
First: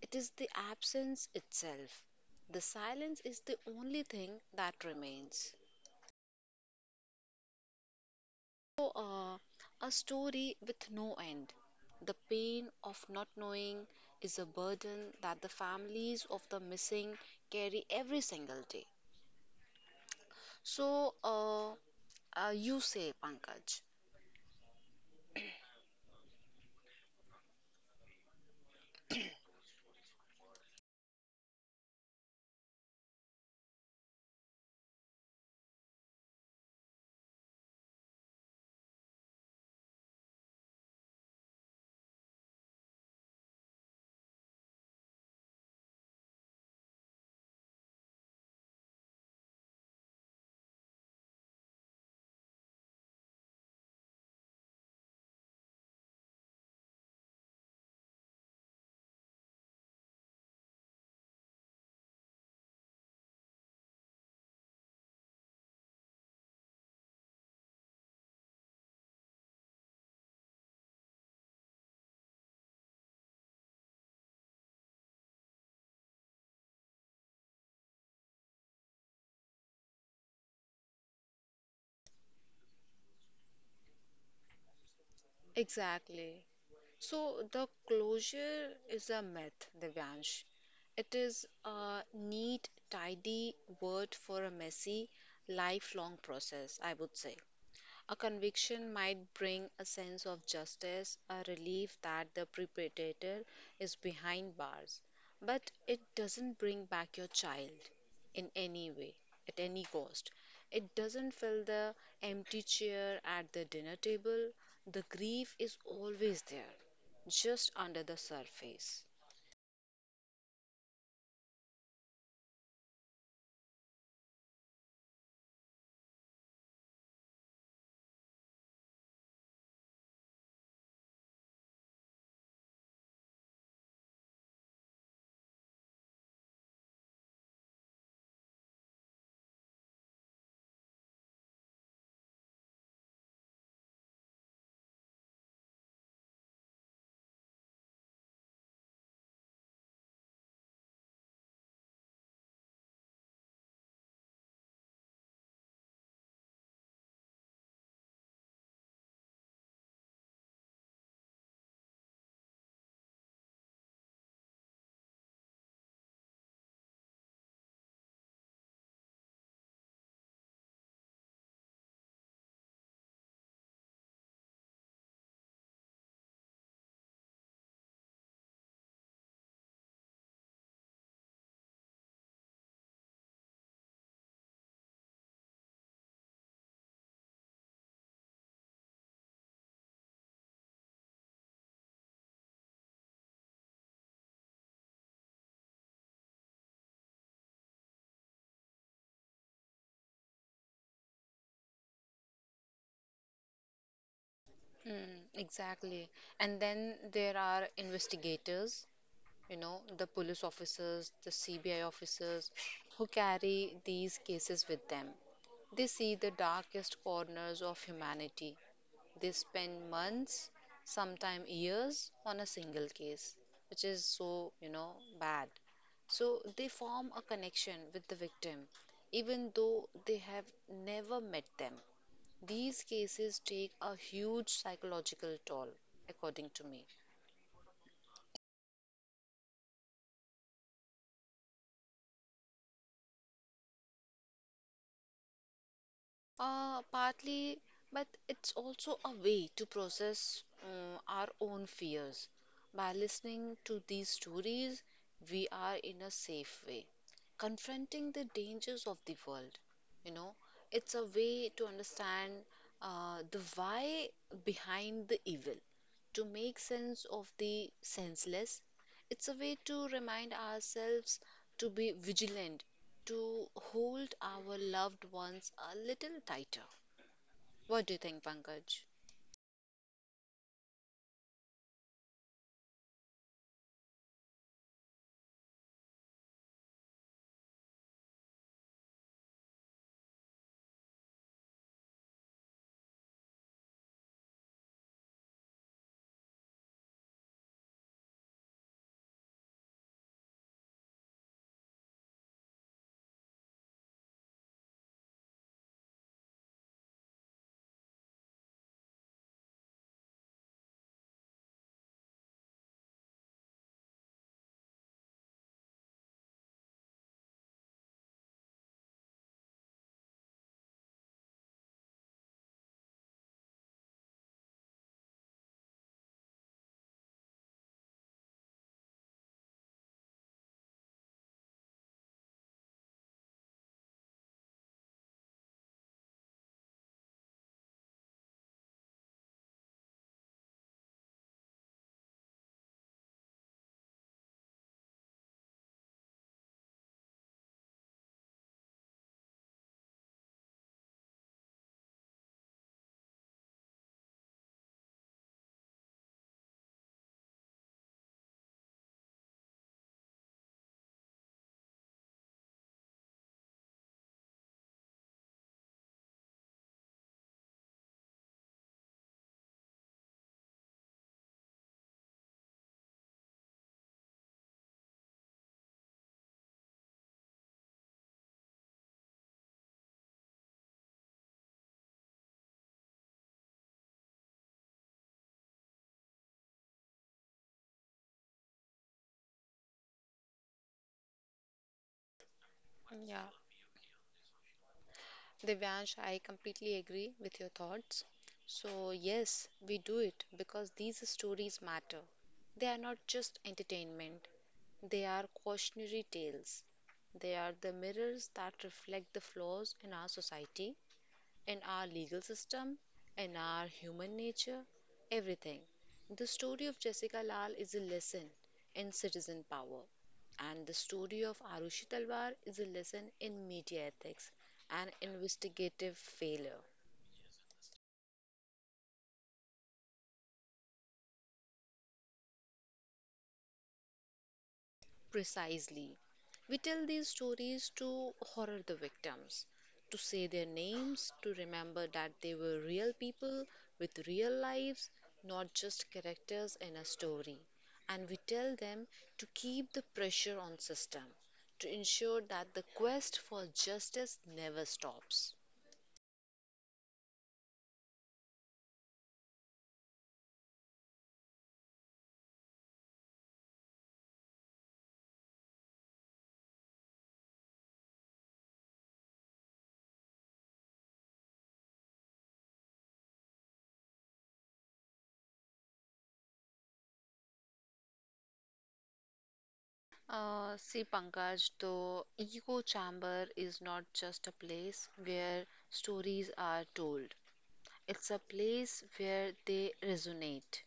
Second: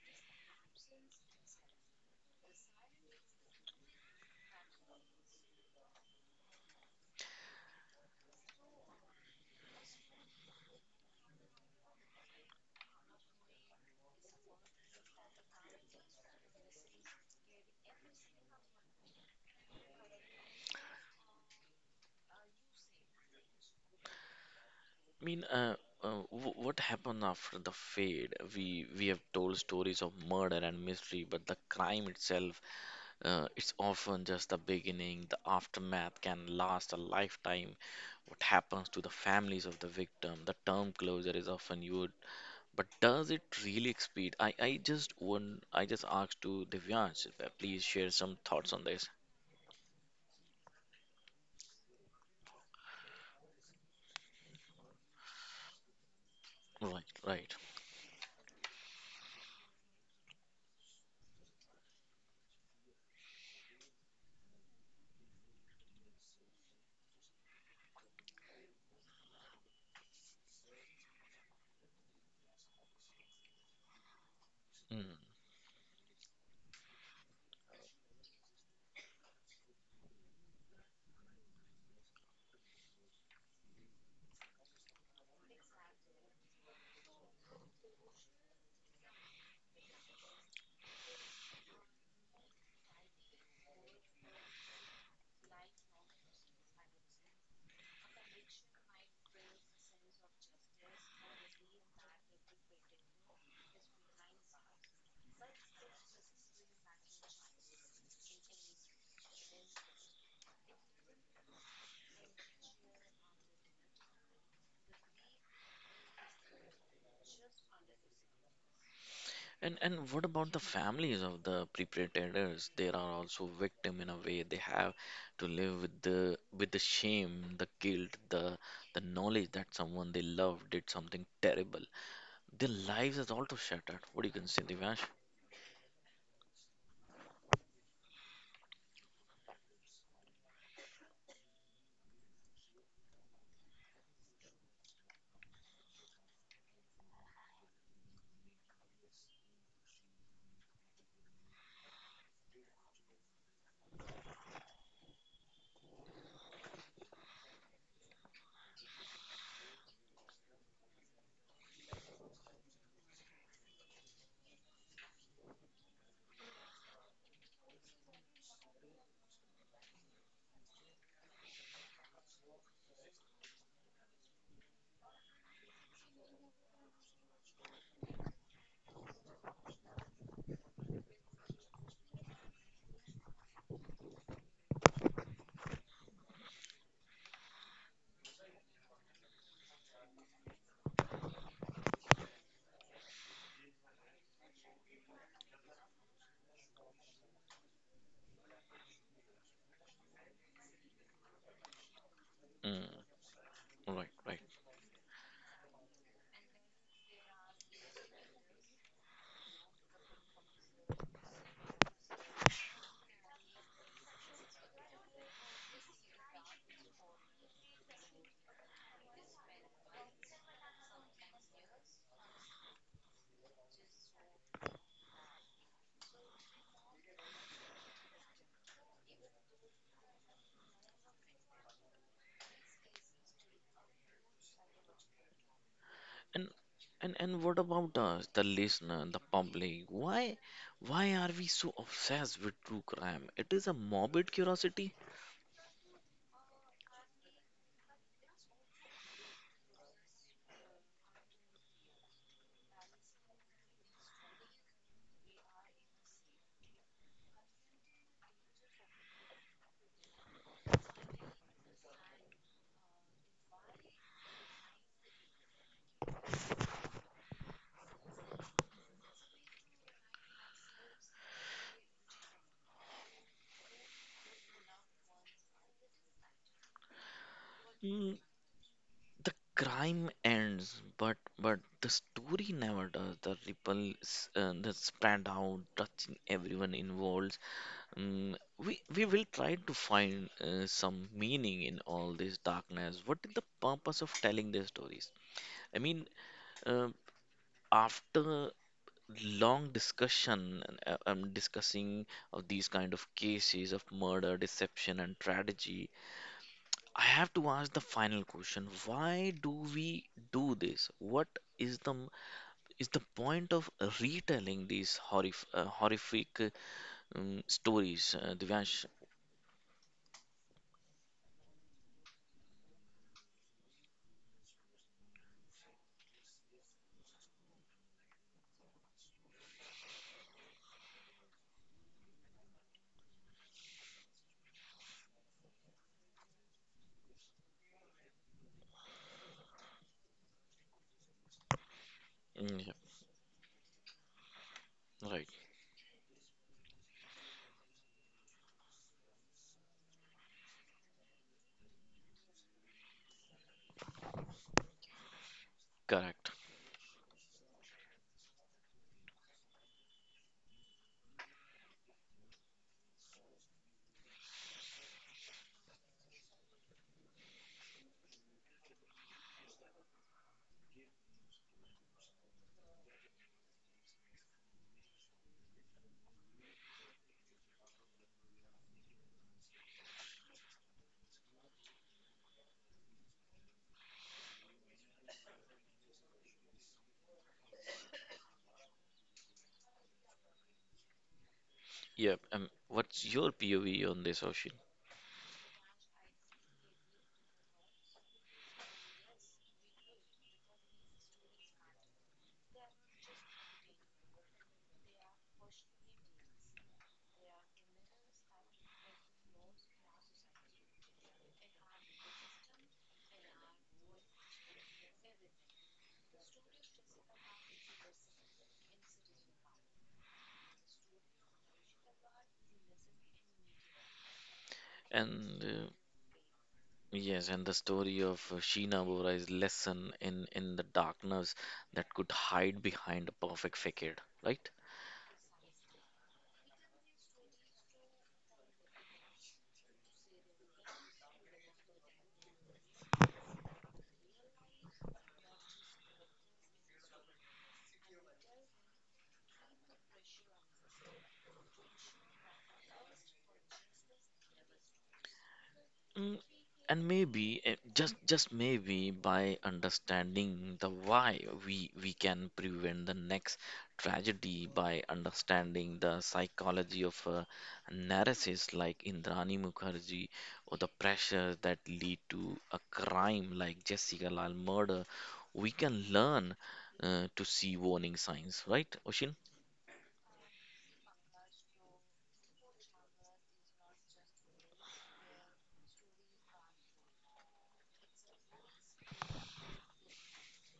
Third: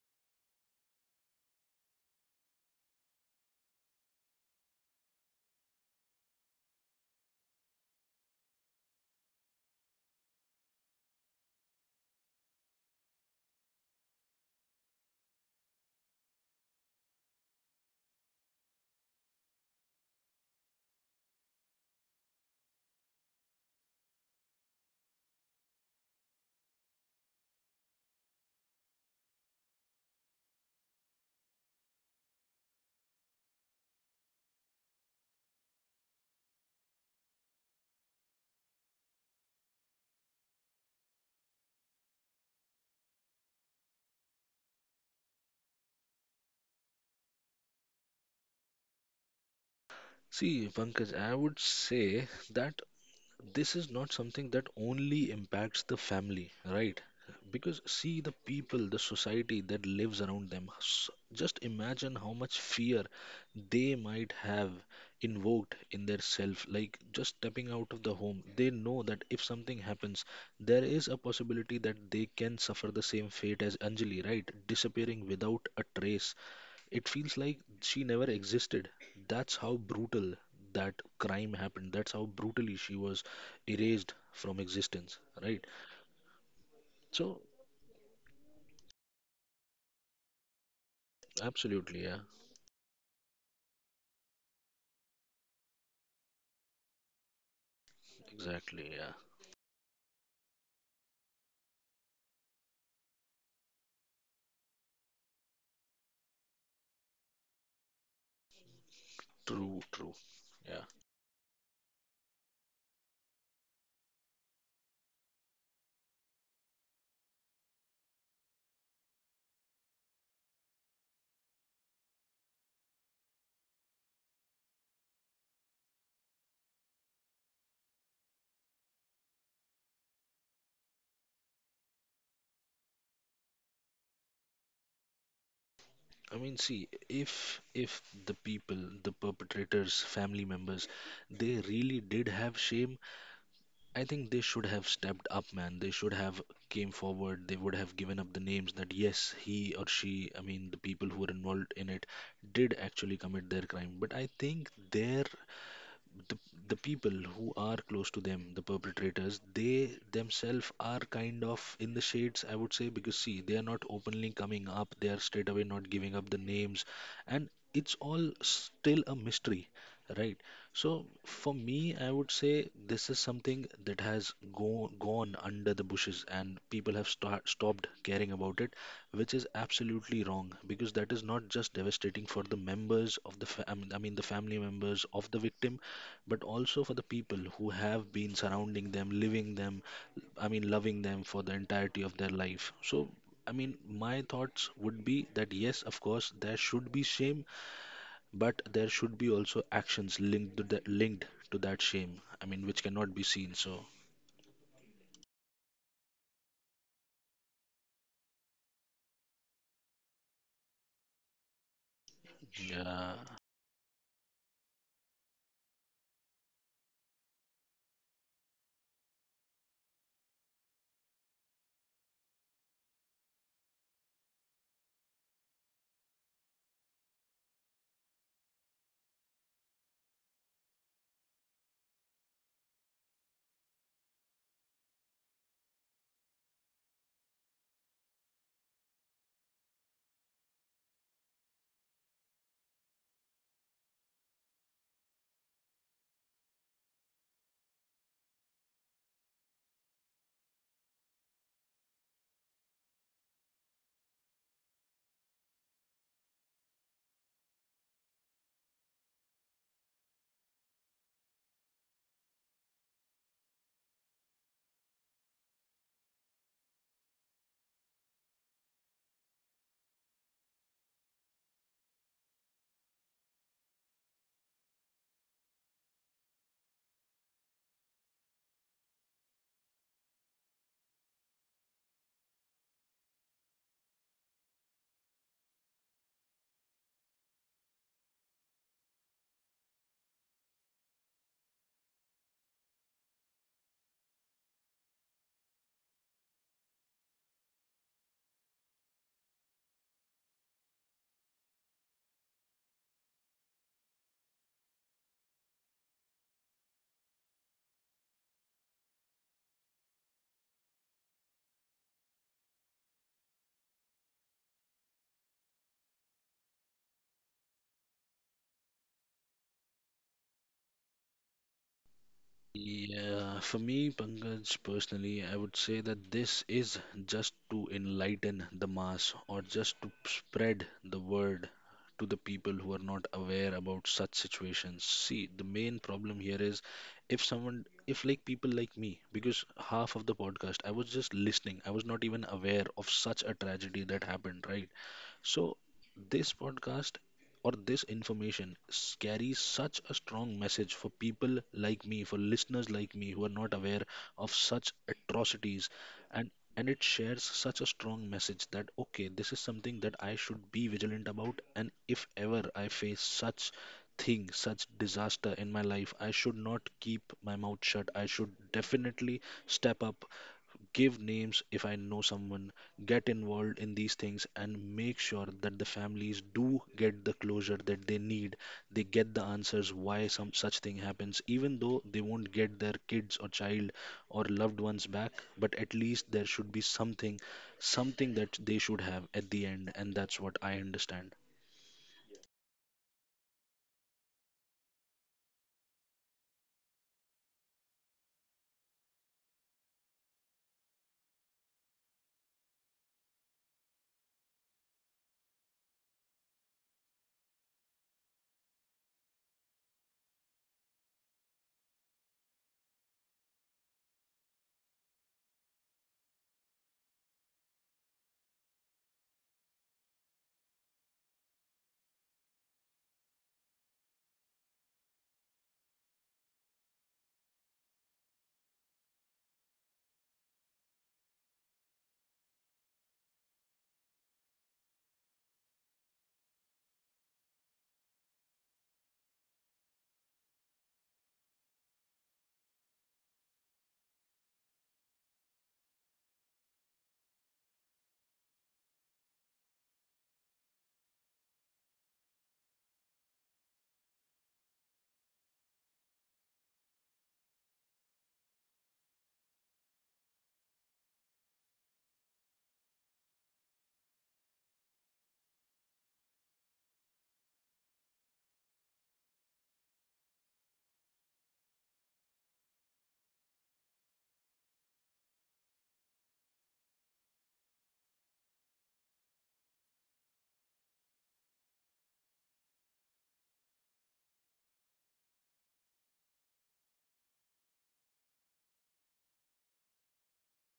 Speaker 2: it is the absence itself. The silence is the only thing that remains. uh, a story with no end. The pain of not knowing is a burden that the families of the missing carry every single day. So, you say, Pankaj.
Speaker 1: I mean, uh, w what happened after the fade? We have told stories of murder and mystery, but the crime itself, it's often just the beginning. The aftermath can last a lifetime. What happens to the families of the victim? The term closure is often used, but does it really speed? I just asked to Divyansh, please share some thoughts on this.
Speaker 3: See, Pankaj, I would say that this is not something that only impacts the family, right?
Speaker 1: Right, right.
Speaker 3: Because see, the people, the society that lives around them, just imagine how much fear they might have invoked in their self. Like just stepping out of the home, they know that if something happens there is a possibility that they can suffer the same fate as Anjali, right?
Speaker 1: Mm.
Speaker 3: Disappearing without a trace, it feels like she never existed. That's how brutal that crime happened. That's how brutally she was erased from existence, right?
Speaker 2: Exactly.
Speaker 3: So,
Speaker 2: So, the closure is a myth, Divyansh. It is a
Speaker 3: absolutely, yeah,
Speaker 2: neat, tidy word for a messy, lifelong process, I would say. A conviction
Speaker 3: exactly, yeah.
Speaker 2: might bring a sense of justice, a relief that the perpetrator is behind bars, but it doesn't bring back your child in any way, at
Speaker 3: True,
Speaker 2: any
Speaker 3: true.
Speaker 2: cost.
Speaker 3: Yeah.
Speaker 2: It doesn't fill the empty chair at the dinner table. The grief is always there, just under the surface.
Speaker 1: And what about the families of the perpetrators? They are also victim in a way. They have to live with the shame, the guilt, the knowledge that someone they love did something terrible. Their lives is also shattered. What do you can say, Divash?
Speaker 3: I mean, see, if the people, the perpetrators, family members, they really did have shame, I think they should have stepped up, man. They should have came forward. They would have given up the names that yes, he or she, I mean, the people who were involved in it did actually commit their crime. But I think the, the people who are close to them, the perpetrators, they themselves are kind of in the shades, I would say, because see, they are not openly coming up, they are straight away not giving up the names, and it's all still a mystery, right? So, for me, I would say this is something that has gone under the bushes, and people have stopped caring about it, which is absolutely wrong, because that is not just devastating for the members of the I mean the family members of the victim, but also for the people who have been surrounding them, living them, I mean, loving them for the entirety of their life. So, I mean, my thoughts would be that yes, of course, there should be shame, but there should be also actions linked to that shame. I mean, which
Speaker 1: Mm.
Speaker 3: cannot be seen. So,
Speaker 1: Right, right.
Speaker 2: Mm, exactly. And then there are investigators, you know, the police officers, the CBI officers, who
Speaker 3: yeah.
Speaker 2: carry these cases with them. They see the darkest corners of humanity. They spend months, sometimes years, on a single case, which is so, you know, bad. So they form a connection with the victim, even though they have never met them. These cases take a huge psychological toll, according
Speaker 1: And
Speaker 2: to me.
Speaker 1: and what about us, the listener, the public? Why are we so obsessed with true crime? It is a morbid curiosity.
Speaker 2: Partly, but it's also a way to process our own fears. By listening to these stories, we are in a safe way, confronting the dangers of the world. You know, it's a way to understand the why behind the evil, to make sense of the senseless. It's a way to remind ourselves to be vigilant, to hold our loved ones a little tighter. What do you think, Pankaj?
Speaker 1: The crime ends, but but the story never does. The ripples that spread out, touching everyone involved. Mm, we will try to find some meaning in all this darkness. What is the purpose of telling these stories? I mean, uh, after long discussion and discussing of these kind of cases of murder, deception, and tragedy, I have to ask the final question. Why do we do this? What is the point of retelling these horrific stories, Divyansh?
Speaker 3: Yeah, for me, Pankaj, personally, I would say that this is just to enlighten the mass, or just to spread the word to the people who are not aware about such situations. See, the main problem here is if someone, if like people like me, because half of the podcast I was just listening, I was not even aware
Speaker 1: Mm,
Speaker 3: of such a tragedy that happened, right?
Speaker 1: yeah, right,
Speaker 3: So, this podcast or this information carries such a strong message for people like me, for listeners like me who are not aware of such atrocities,
Speaker 1: Correct.
Speaker 3: and it shares such a strong message that okay, this is something that I should be vigilant about, and if ever I face such thing, such disaster in my life, I should not keep my mouth shut. I should definitely step up, give names if I know someone, get involved in these things and make sure that the families do get the closure that they need. They get the answers why some such thing happens, even though they won't get their kids or child or loved ones back, but at least there should be something, something that they should have at the end, and that's what I understand.
Speaker 1: Yeah. What's
Speaker 2: Yeah,
Speaker 1: your POV on this, Oshin?
Speaker 2: Divyansh, I completely agree with your thoughts. So, yes, we do it because these stories matter. They are not just entertainment, they are cautionary tales. They are the mirrors that reflect the flaws in our society, in our legal system, in our human nature, everything. The story of Jessica Lal is a lesson in citizen power, and the story of Arushi Talwar is a lesson in media ethics and
Speaker 1: And
Speaker 2: investigative failure.
Speaker 1: yes, and the story of Sheena Bora's lesson in the darkness that could hide behind a perfect facade, right?
Speaker 2: Precisely. We tell these stories to horror the victims, to say their names, to remember that they were real people with real lives, not just characters in a story. And we tell them to keep the pressure on system, to ensure that the quest for justice never stops.
Speaker 1: Mm, and maybe eh, just maybe by understanding the why, we can prevent the next tragedy by understanding the psychology of a narcissist like Indrani Mukherjee, or the pressure that lead to a crime like Jessica Lal murder, we can learn to see warning signs, right Oshin?
Speaker 2: See, Pankaj, the ego chamber is not just a place where stories are told. It's a place where they resonate.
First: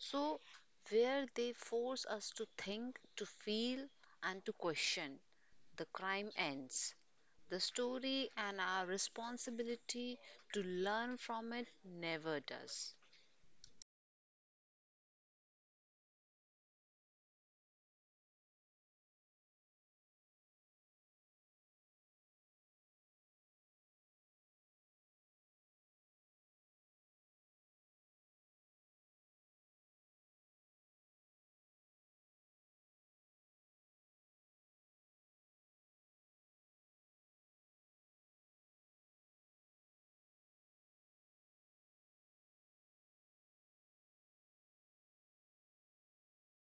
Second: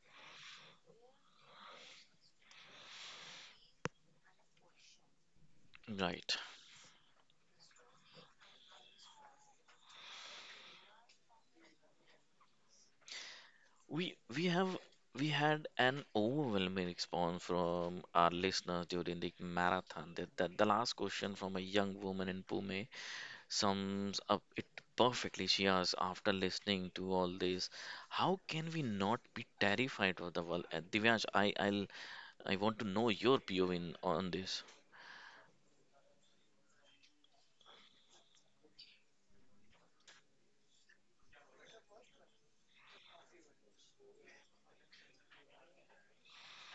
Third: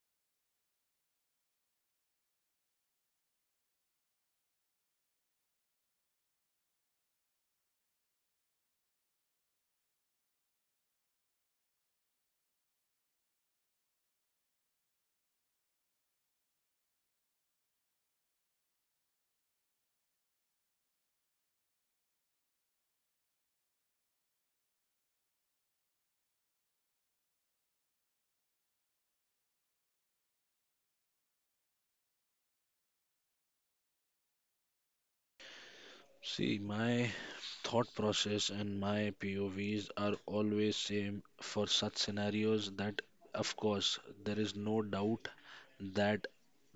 Speaker 2: So, where they force us to think, to feel, and to question, the crime
Speaker 1: Right.
Speaker 2: ends. The story and our responsibility to learn from it never does.
Speaker 1: We we have we had an overwhelming response from our listeners during the marathon. That, that the last question from a young woman in Pune sums up it perfectly. She asked, after listening to all this, how can we not be terrified of the world? Divyansh, I want to know your POV on this.
Speaker 3: See, my thought process and my POVs are always same for such scenarios that of course there is no doubt that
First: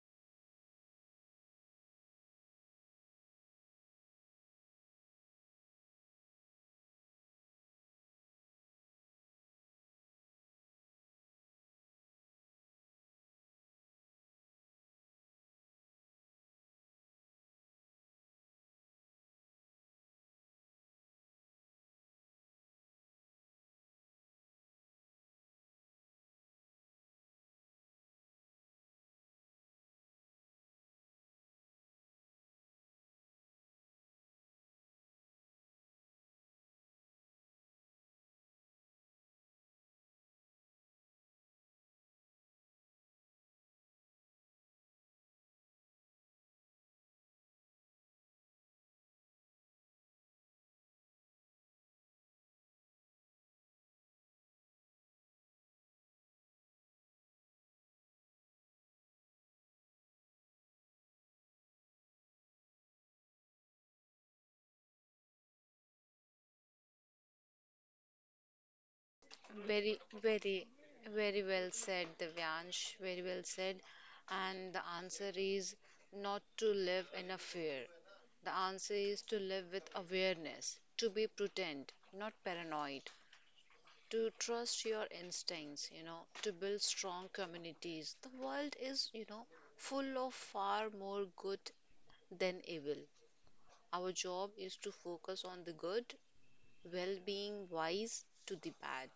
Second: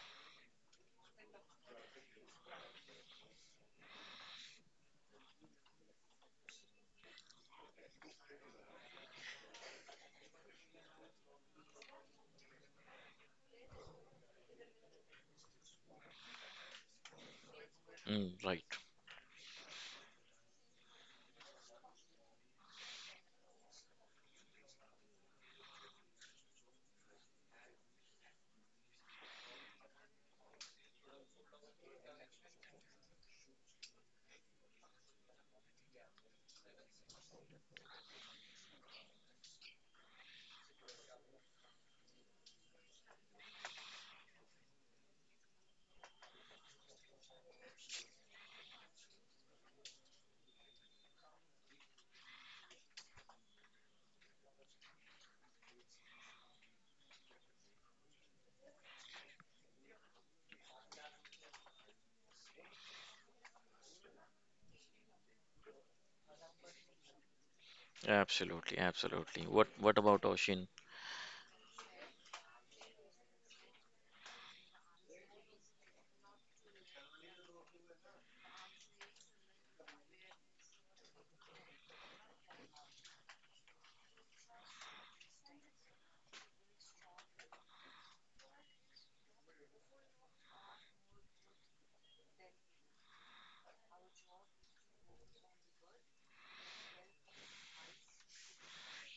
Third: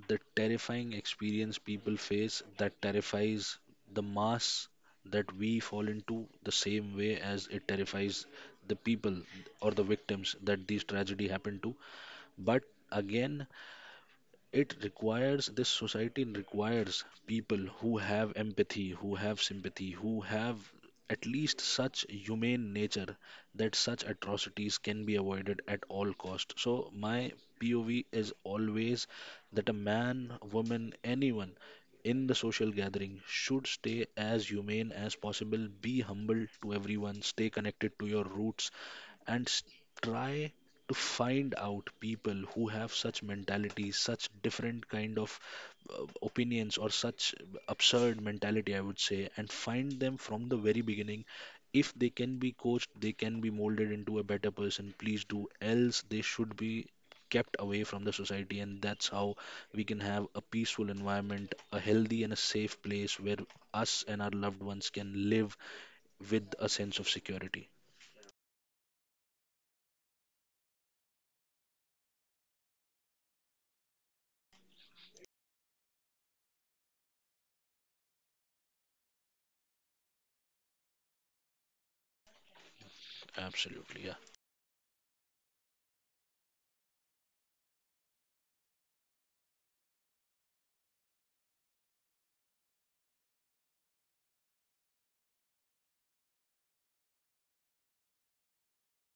Speaker 3: the terrifying experience people face, that terrifies the mass, that we fall into the same way as it terrifies the people or the victims that these tragedy happened to. But again, it requires this society, requires people who have
Speaker 1: Mm, right.
Speaker 3: empathy, who have sympathy, who have at least such humane nature, that such atrocities can be avoided at all cost. So my POV is always that a man, woman, anyone in the social gathering should stay as humane as possible, be humble to everyone, stay connected to your roots, and try to find out people who have such mentalities, such different kind of opinions, or such absurd mentality, I would say, and find them from the very beginning. If they can be coached, they can be molded into a better person, please do. Else, they should be kept away from the society, and that's how we can have a peaceful environment, a healthy and a safe place where us and our loved ones can live with a sense of security.
Speaker 1: Absolutely, absolutely. What
Speaker 2: Very,
Speaker 1: about
Speaker 2: very,
Speaker 1: Oshin?
Speaker 2: Very well said, Divyansh. Very well said. And the answer is not to live in a fear. The answer is to live with awareness, to be prudent, not paranoid,
Speaker 3: Absolutely, yeah.
Speaker 2: to trust your instincts, you know, to build strong communities. The world is, you know, full of far more good than evil. Our job is to focus on the good, well being wise to the bad.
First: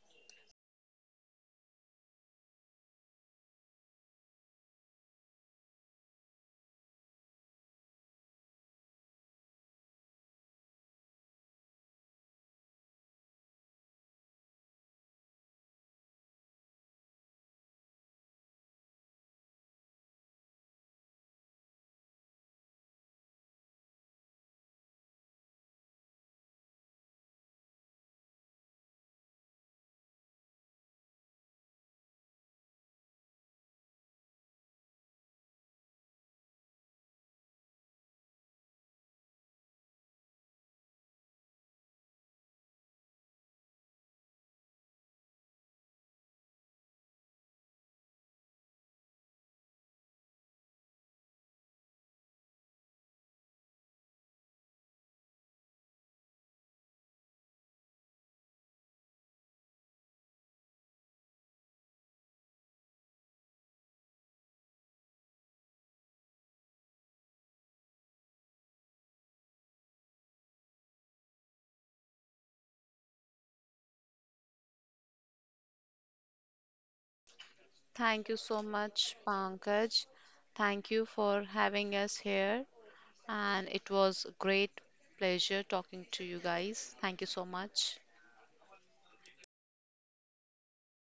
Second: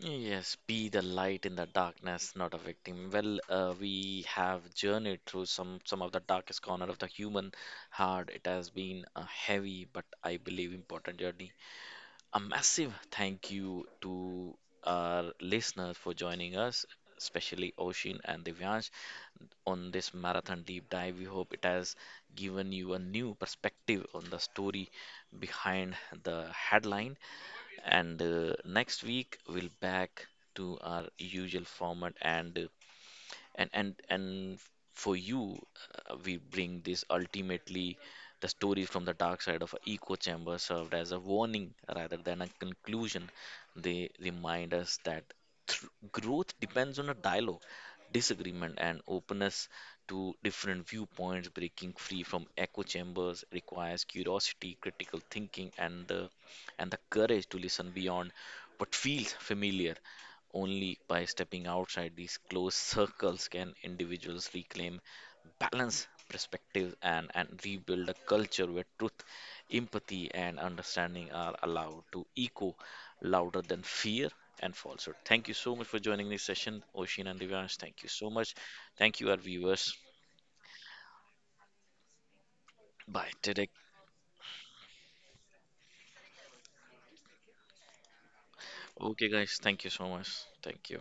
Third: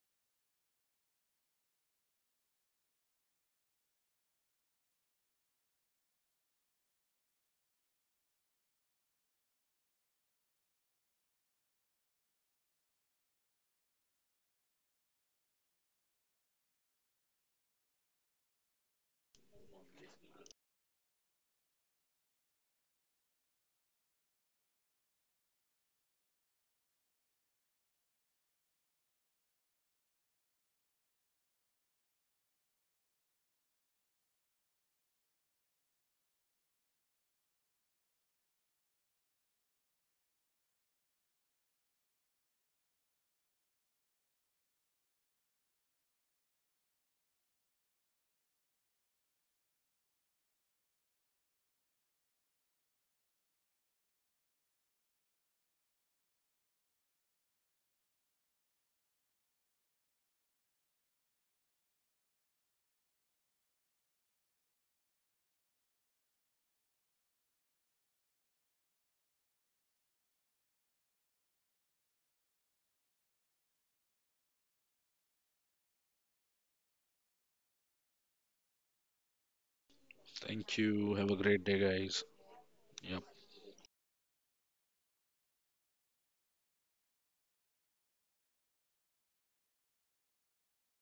Speaker 1: Yes, be the light in the darkness, not a victim. Well, we have journeyed through some of the darkest corner of the human heart. It has been a heavy but I believe important journey. A massive thank you to our listeners for joining us, especially Oshin and Divyansh, on this marathon deep dive. We hope it has given you a new perspective on the story behind the headline. And next week, we'll back to our usual format, and and and and for you, we bring this ultimately. The story from the dark side of an echo chamber served as a warning rather than a conclusion. They remind us that th- growth depends on a dialogue, disagreement, and openness to different viewpoints. Breaking free from echo chambers requires curiosity, critical thinking, and the courage to listen beyond what feels familiar. Only by stepping outside these closed circles can individuals reclaim balance, perspective, and rebuild a culture where truth, empathy, and understanding are allowed to echo louder than fear and falsehood. Thank you so much for joining this session, Oshin and Divyansh. Thank you
Speaker 2: Thank
Speaker 1: so
Speaker 2: you
Speaker 1: much.
Speaker 2: so much,
Speaker 1: Thank you, our viewers.
Speaker 2: Pankaj.
Speaker 3: Thank
Speaker 2: Thank you
Speaker 3: you. Have a
Speaker 2: for
Speaker 3: great day,
Speaker 2: having us
Speaker 3: guys.
Speaker 2: here.
Speaker 3: Yeah.
Speaker 1: Bye,
Speaker 2: And
Speaker 1: Derek.
Speaker 2: it was a great pleasure talking to you guys. Thank you so much.
Speaker 1: Okay, guys. Thank you so much. Thank you.